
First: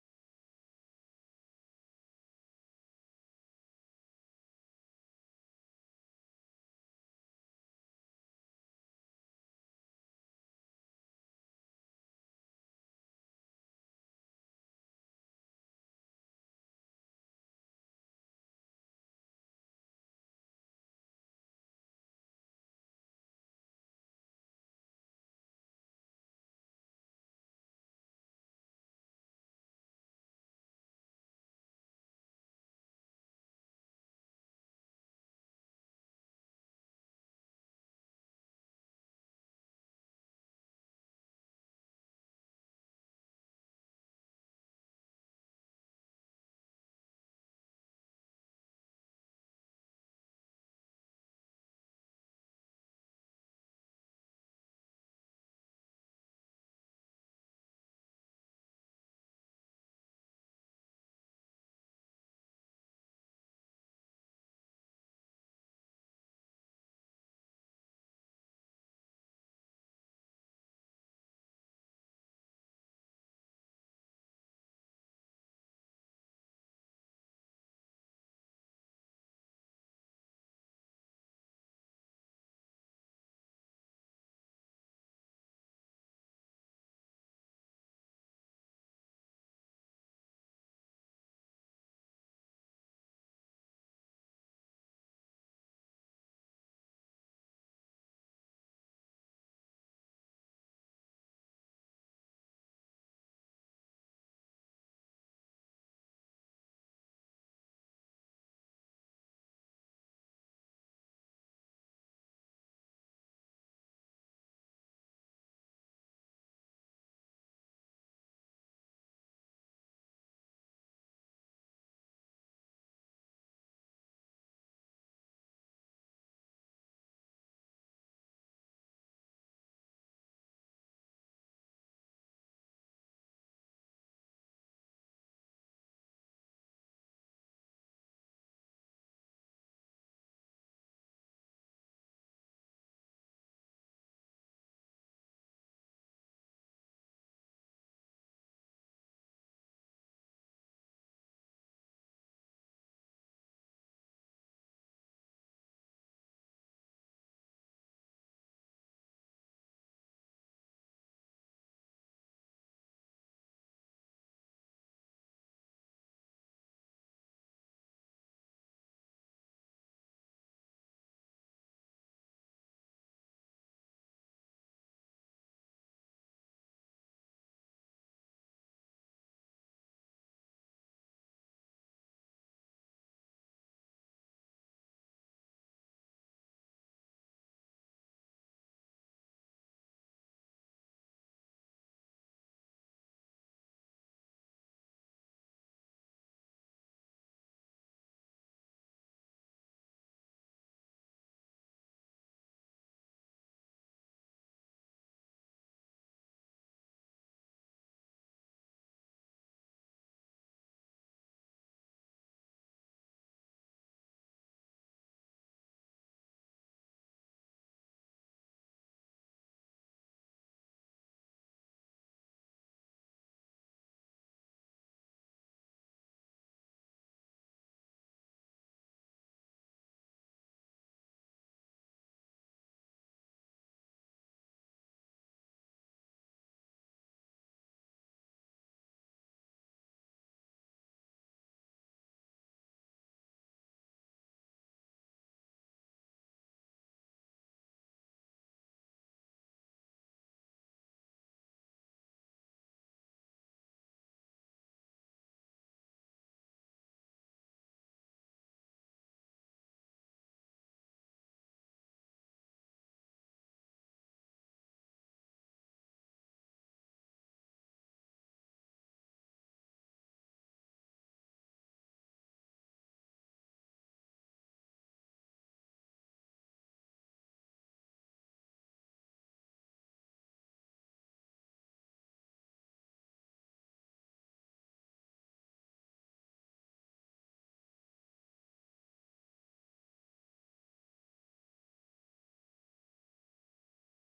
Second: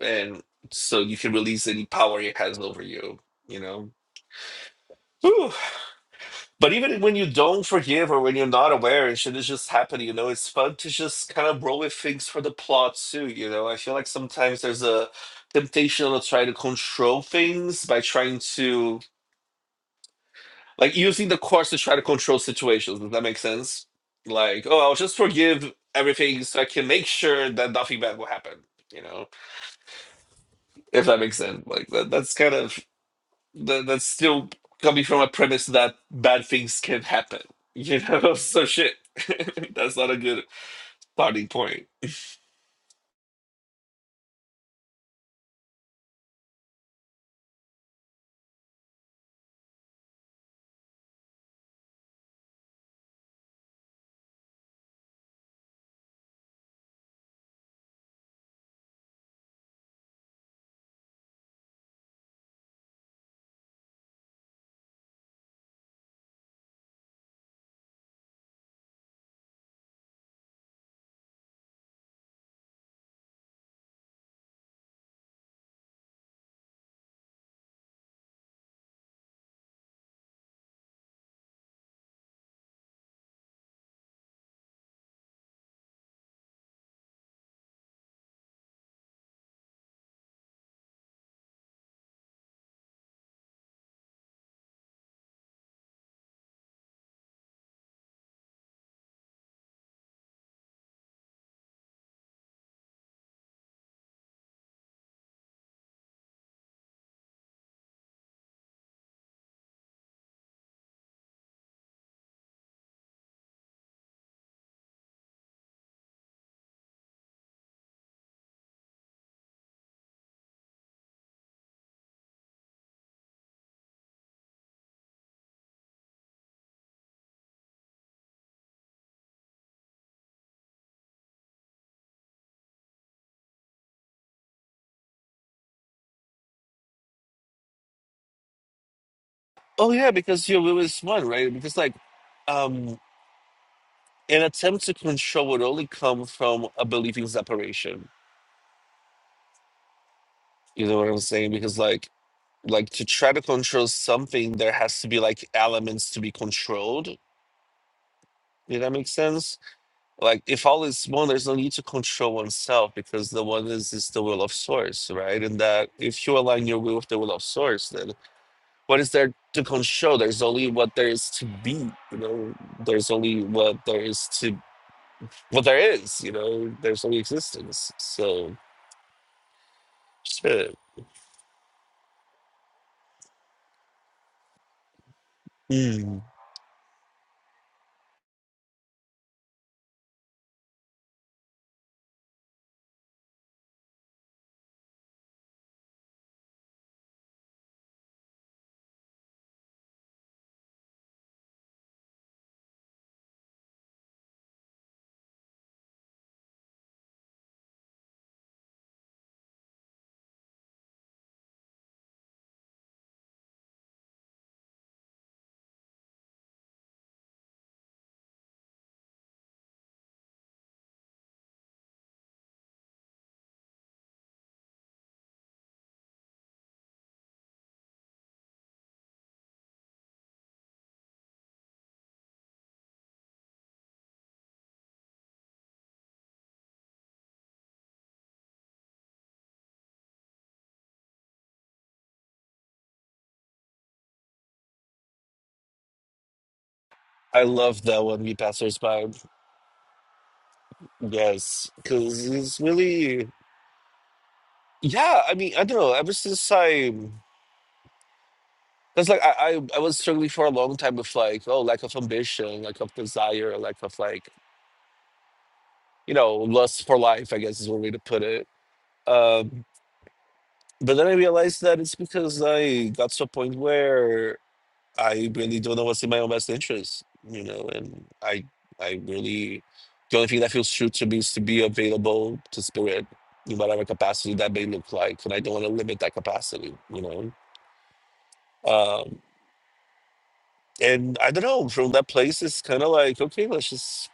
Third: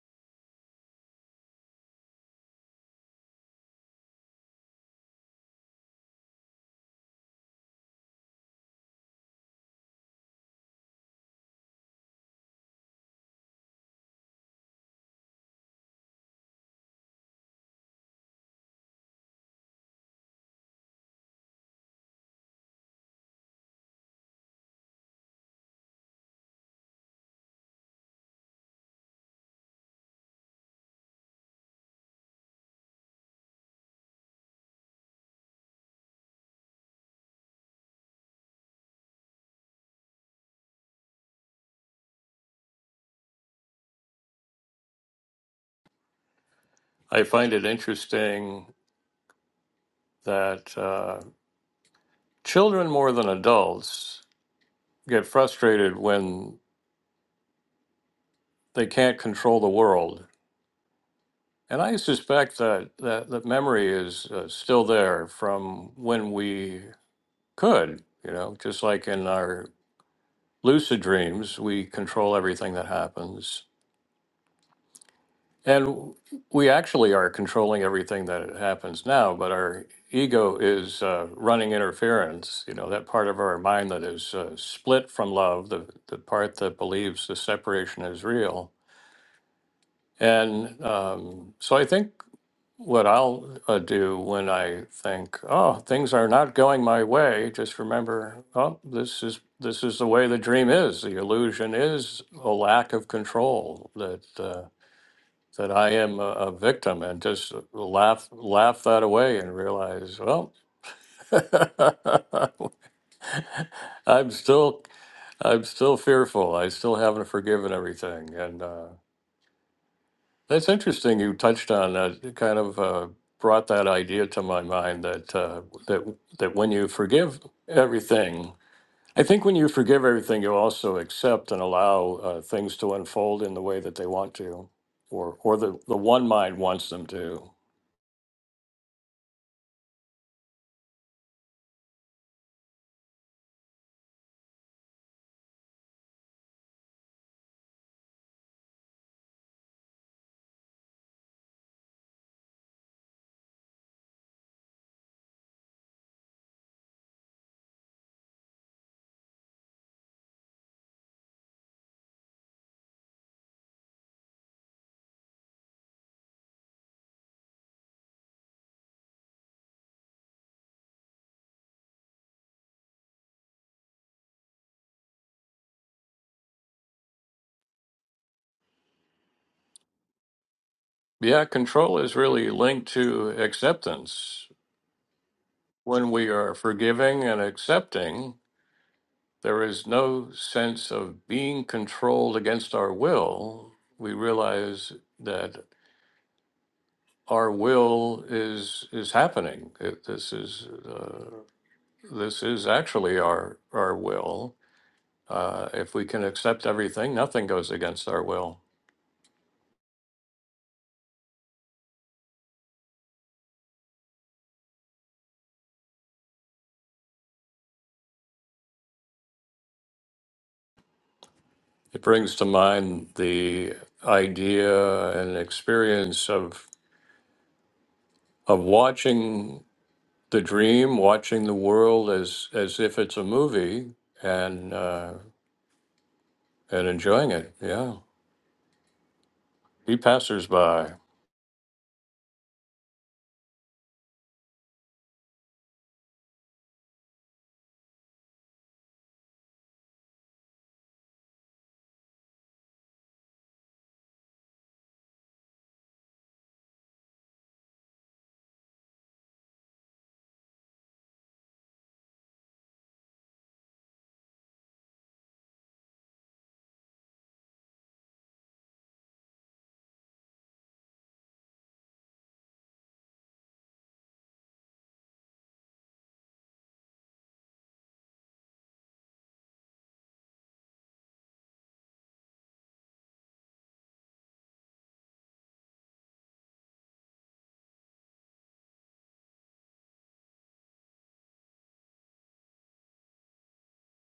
S2: and so you can release any power it has over you. You know. Whew. But even when you don't forgive or when you're not aware and shit is just happening, you know, it's fun to just kind of roll with things for the plot too. You know, I feel like sometimes there's a temptation to try to control things by trying to like using the course to try to control situations. Does that make sense? Like, oh, I'll just forgive everything so I can make sure that nothing bad will happen. You know, if that makes sense. Like that, that's kind of that, that's still coming from a premise that bad things can happen. You know, so shit. that's not a good starting point.
S1: I find it interesting that. Uh, Children more than adults get frustrated when they can't control the world. And I suspect that that, that memory is uh, still there from when we could, you know, just like in our lucid dreams, we control everything that happens. And we actually are controlling everything that happens now, but our ego is uh, running interference. You know, that part of our mind that is uh, split from love, the, the part that believes the separation is real. And um, so I think what I'll uh, do when I think, oh, things are not going my way, just remember, oh, this is this is the way the dream is. The illusion is a lack of control that. Uh, that I am a, a victim and just laugh laugh that away and realize, well, I'm still I'm still fearful. I still haven't forgiven everything. And uh, that's interesting. You touched on that. It kind of uh, brought that idea to my mind that uh, that that when you forgive everything. I think when you forgive everything, you also accept and allow uh, things to unfold in the way that they want to, or or the, the one mind wants them to.
S2: Oh yeah, because you're really smart, right? Because like um an attempt to control would only come from a belief in separation. You know what I'm saying? Because like like to try to control something there has to be like elements to be controlled did that make sense like if all is one there's no need to control oneself because the one is is the will of source right and that if you align your will with the will of source then what is there to control there's only what there is to be you know there's only what there is to what there is you know there's only existence so shit
S1: Yeah, control is really linked to acceptance. When
S2: Mm.
S1: we are forgiving and accepting, there is no sense of being controlled against our will. We realize that our will is is happening. It, this is uh, this is actually our our will. Uh, if we can accept everything, nothing goes against our will. It brings to mind the idea and experience of of watching the dream, watching the world as as if it's a movie, and uh, and enjoying it. Yeah, be passersby.
S2: I love that one, we passers by. Yes, because it's really Yeah, I mean, I don't know. Ever since I, because like I, I, I was struggling for a long time with like, oh, lack of ambition, lack of desire, lack of like, you know, lust for life. I guess is one way to put it. Um, but then I realized that it's because I got to a point where I really don't know what's in my own best interest, you know, and I, I really, the only thing that feels true to me is to be available to spirit in whatever capacity that may look like, and I don't want to limit that capacity, you know. Um, and I don't know, from that place, it's kind of like, okay, let's just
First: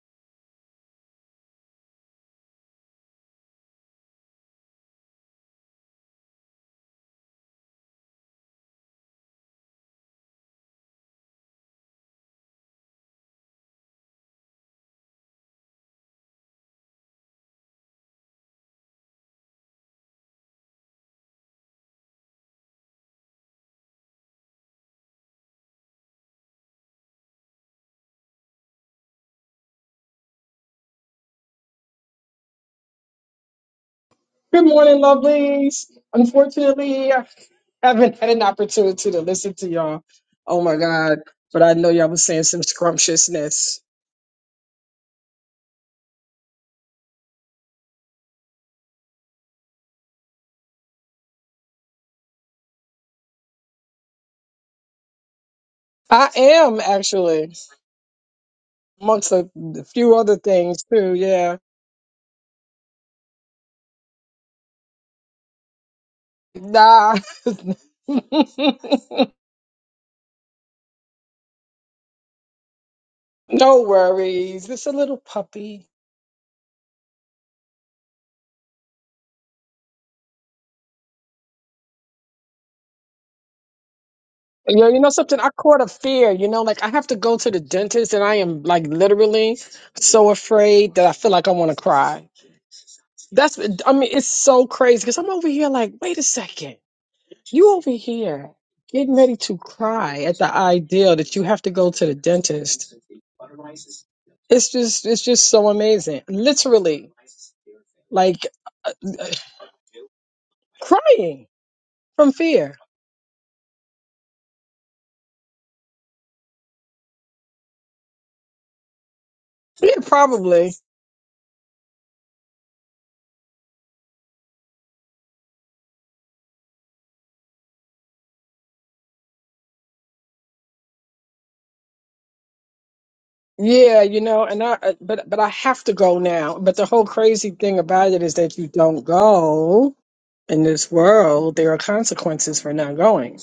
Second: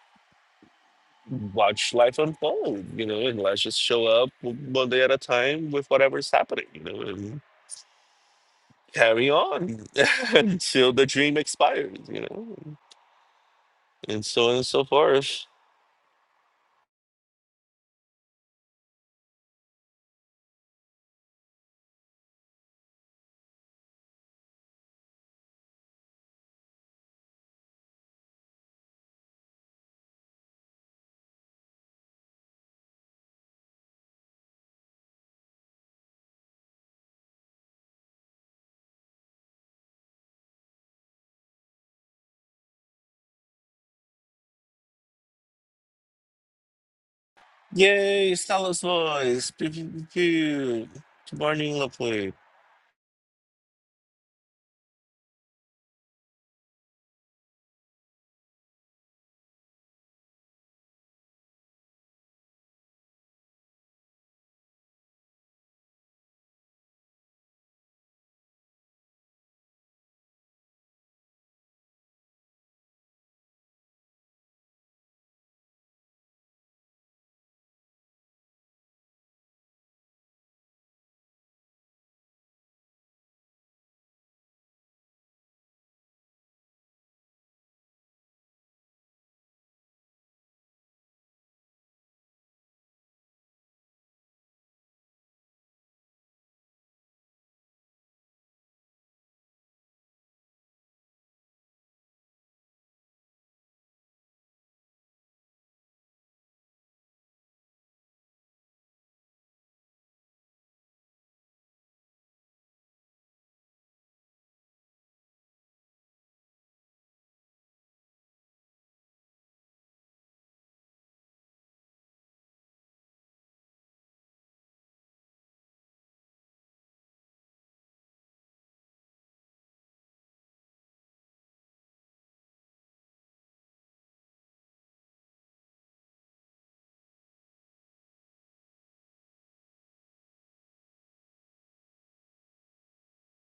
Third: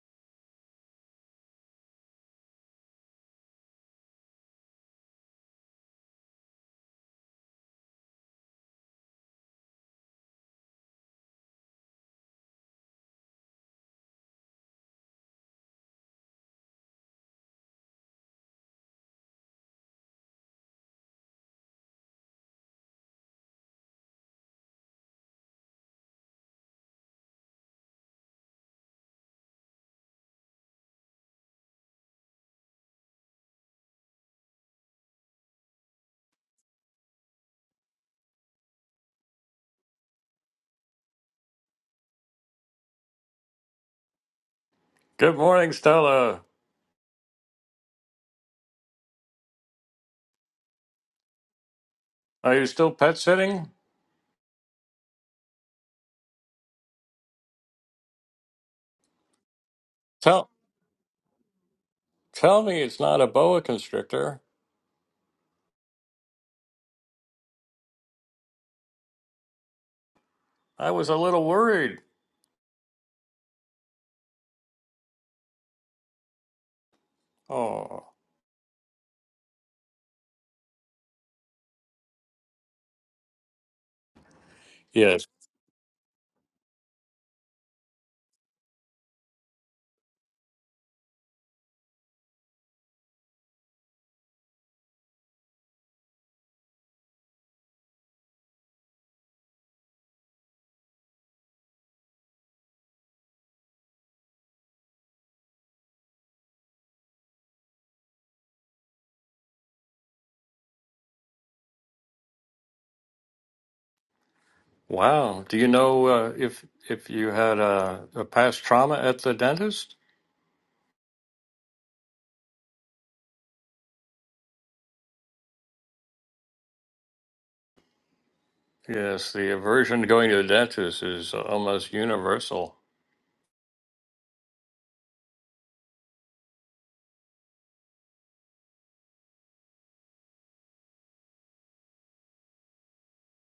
S2: watch life unfold, you know, and let's just show up one day at a time with whatever's happening, you know, and carry on until the dream expires, you know, and so on and so forth.
S3: Good morning, lovelies. Unfortunately, I haven't had an opportunity to listen to y'all. Oh my God. But I know y'all was saying some scrumptiousness.
S1: Good morning, Stella.
S2: Yay, Stella's voice. Pew, pew, pew, pew. Good morning, lovely.
S1: Are you still pet sitting?
S3: I am actually, amongst a, a few other
S1: Tell
S3: things too. Yeah.
S1: tell me it's not a boa constrictor.
S3: Nah.
S1: I was a little worried.
S3: no worries. It's a little puppy.
S1: Oh,
S3: Yo, you know
S1: yes.
S3: something? I caught a fear. You know, like I have to go to the dentist and I am like literally so afraid that I feel like I want to cry. That's I mean, it's so crazy because I'm over here like, wait a second, you over here getting ready to cry at the idea that you have to go to the dentist. It's just it's just so amazing. Literally, like crying from fear.
S1: Wow. Do you know uh, if if you had a, a past trauma at the dentist?
S3: Yeah, probably.
S1: Yes, the aversion to going to the dentist is almost universal.
S3: Yeah, you know, and I uh, but but I have to go now. But the whole crazy thing about it is that you don't go in this world, there are consequences for not going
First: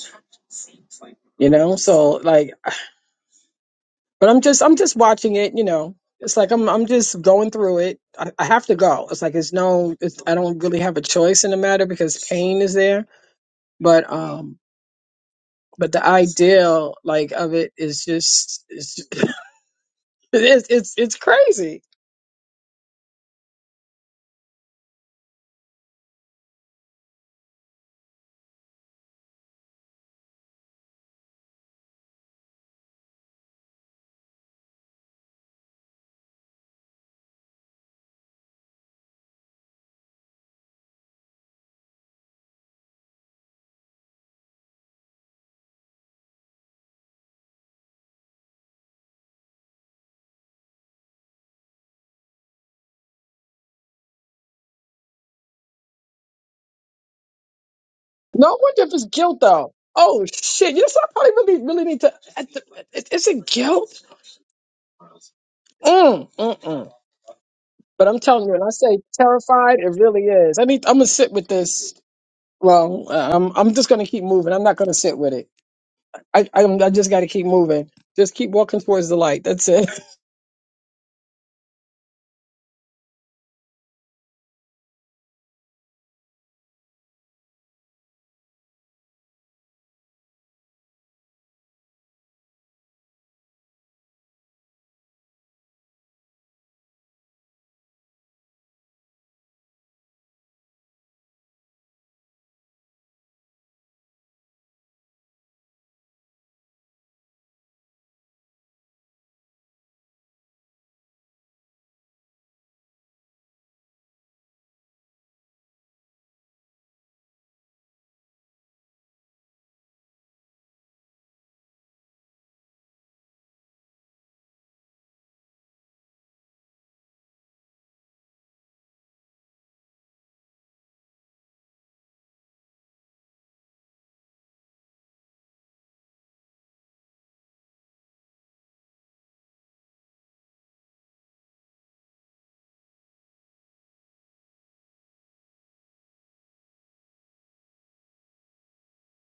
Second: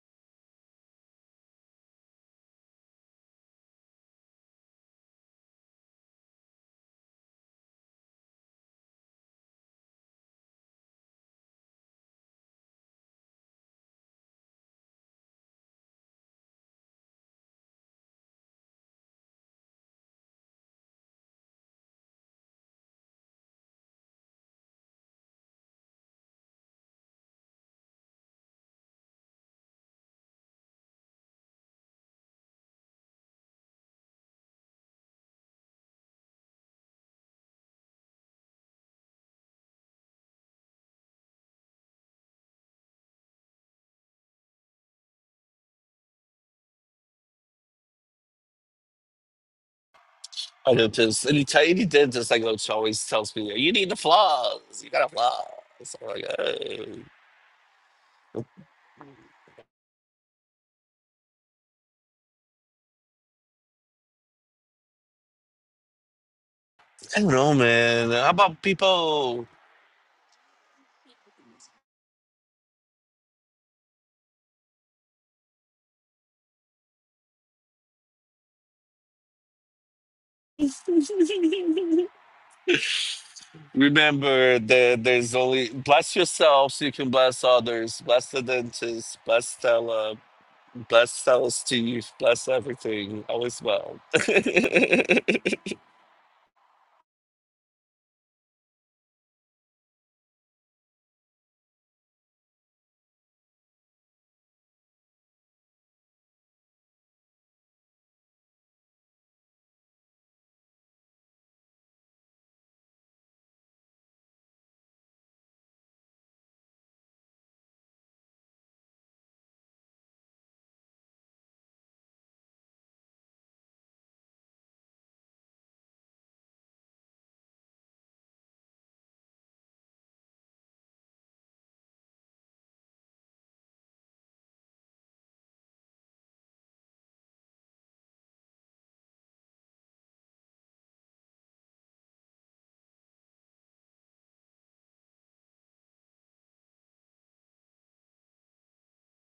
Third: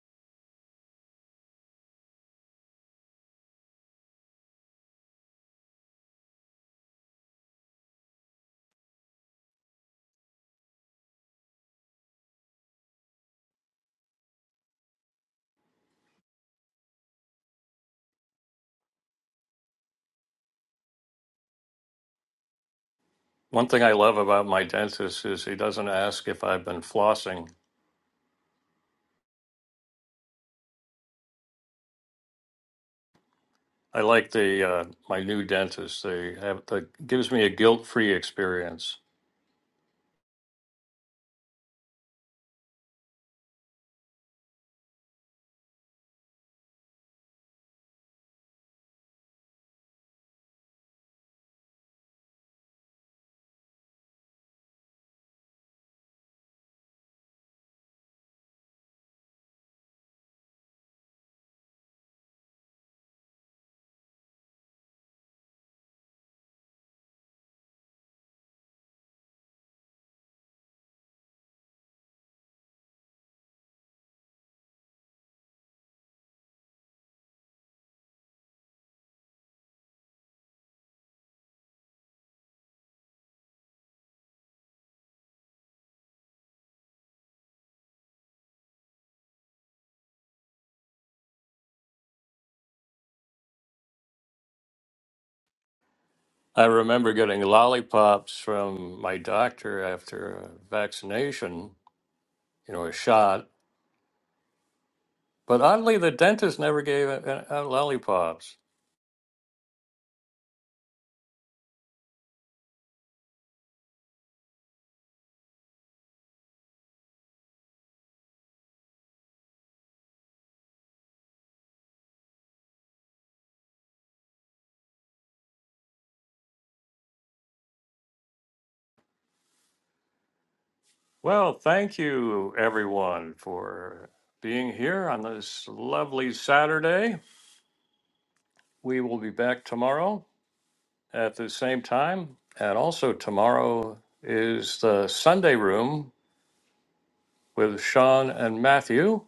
S3: you know so like But I'm just I'm just watching it, you know. It's like I'm I'm just going through it. I, I have to go. It's like it's no it's, I don't really have a choice in the matter because pain is there. But um but the ideal like of it is just it's it's it's, it's crazy.
S1: One thing I love about my dentist is he doesn't ask if I've been flossing. I like the uh, my new dentist. They have that gives me a guilt-free experience.
S2: I noticed, any, ti- any dentist I go to always tells me, you need the flaws, you gotta flaws. I'm like, "Oh."
S3: No wonder if it's guilt though. Oh shit! You know, so I probably really really need to. I- It, it's a guilt. Mm, mm, mm.
S2: I don't know,
S3: But
S2: man.
S3: I'm
S2: How
S3: telling you, when
S2: about
S3: I say
S2: people?
S3: terrified, it really is. I need. I'm gonna sit with this Well, I'm I'm just gonna keep moving. I'm not gonna sit with it. I I'm, I just got to keep moving. Just keep walking towards the light. That's it.
S2: Remember that there's only bless yourself so you can bless others. Bless the dentist, bless Stella, bless Stella's teeth, bless everything. All is well.
S1: I remember getting lollipops from my doctor after a vaccination, you know, a shot. But oddly, the dentist never gave out out lollipops. Well, thank you everyone for being here on this lovely Saturday. We will be back tomorrow. at the same time. And also tomorrow is the Sunday Room with Sean and Matthew,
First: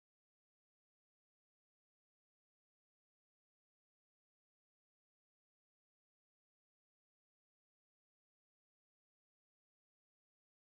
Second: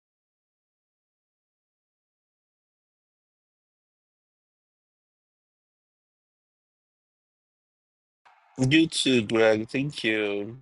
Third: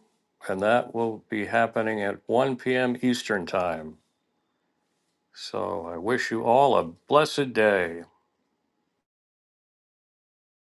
S1: and that will be happening at 1 p.m. Eastern Time. So I wish you all a blessed day.
S2: you too, Greg. Thank you.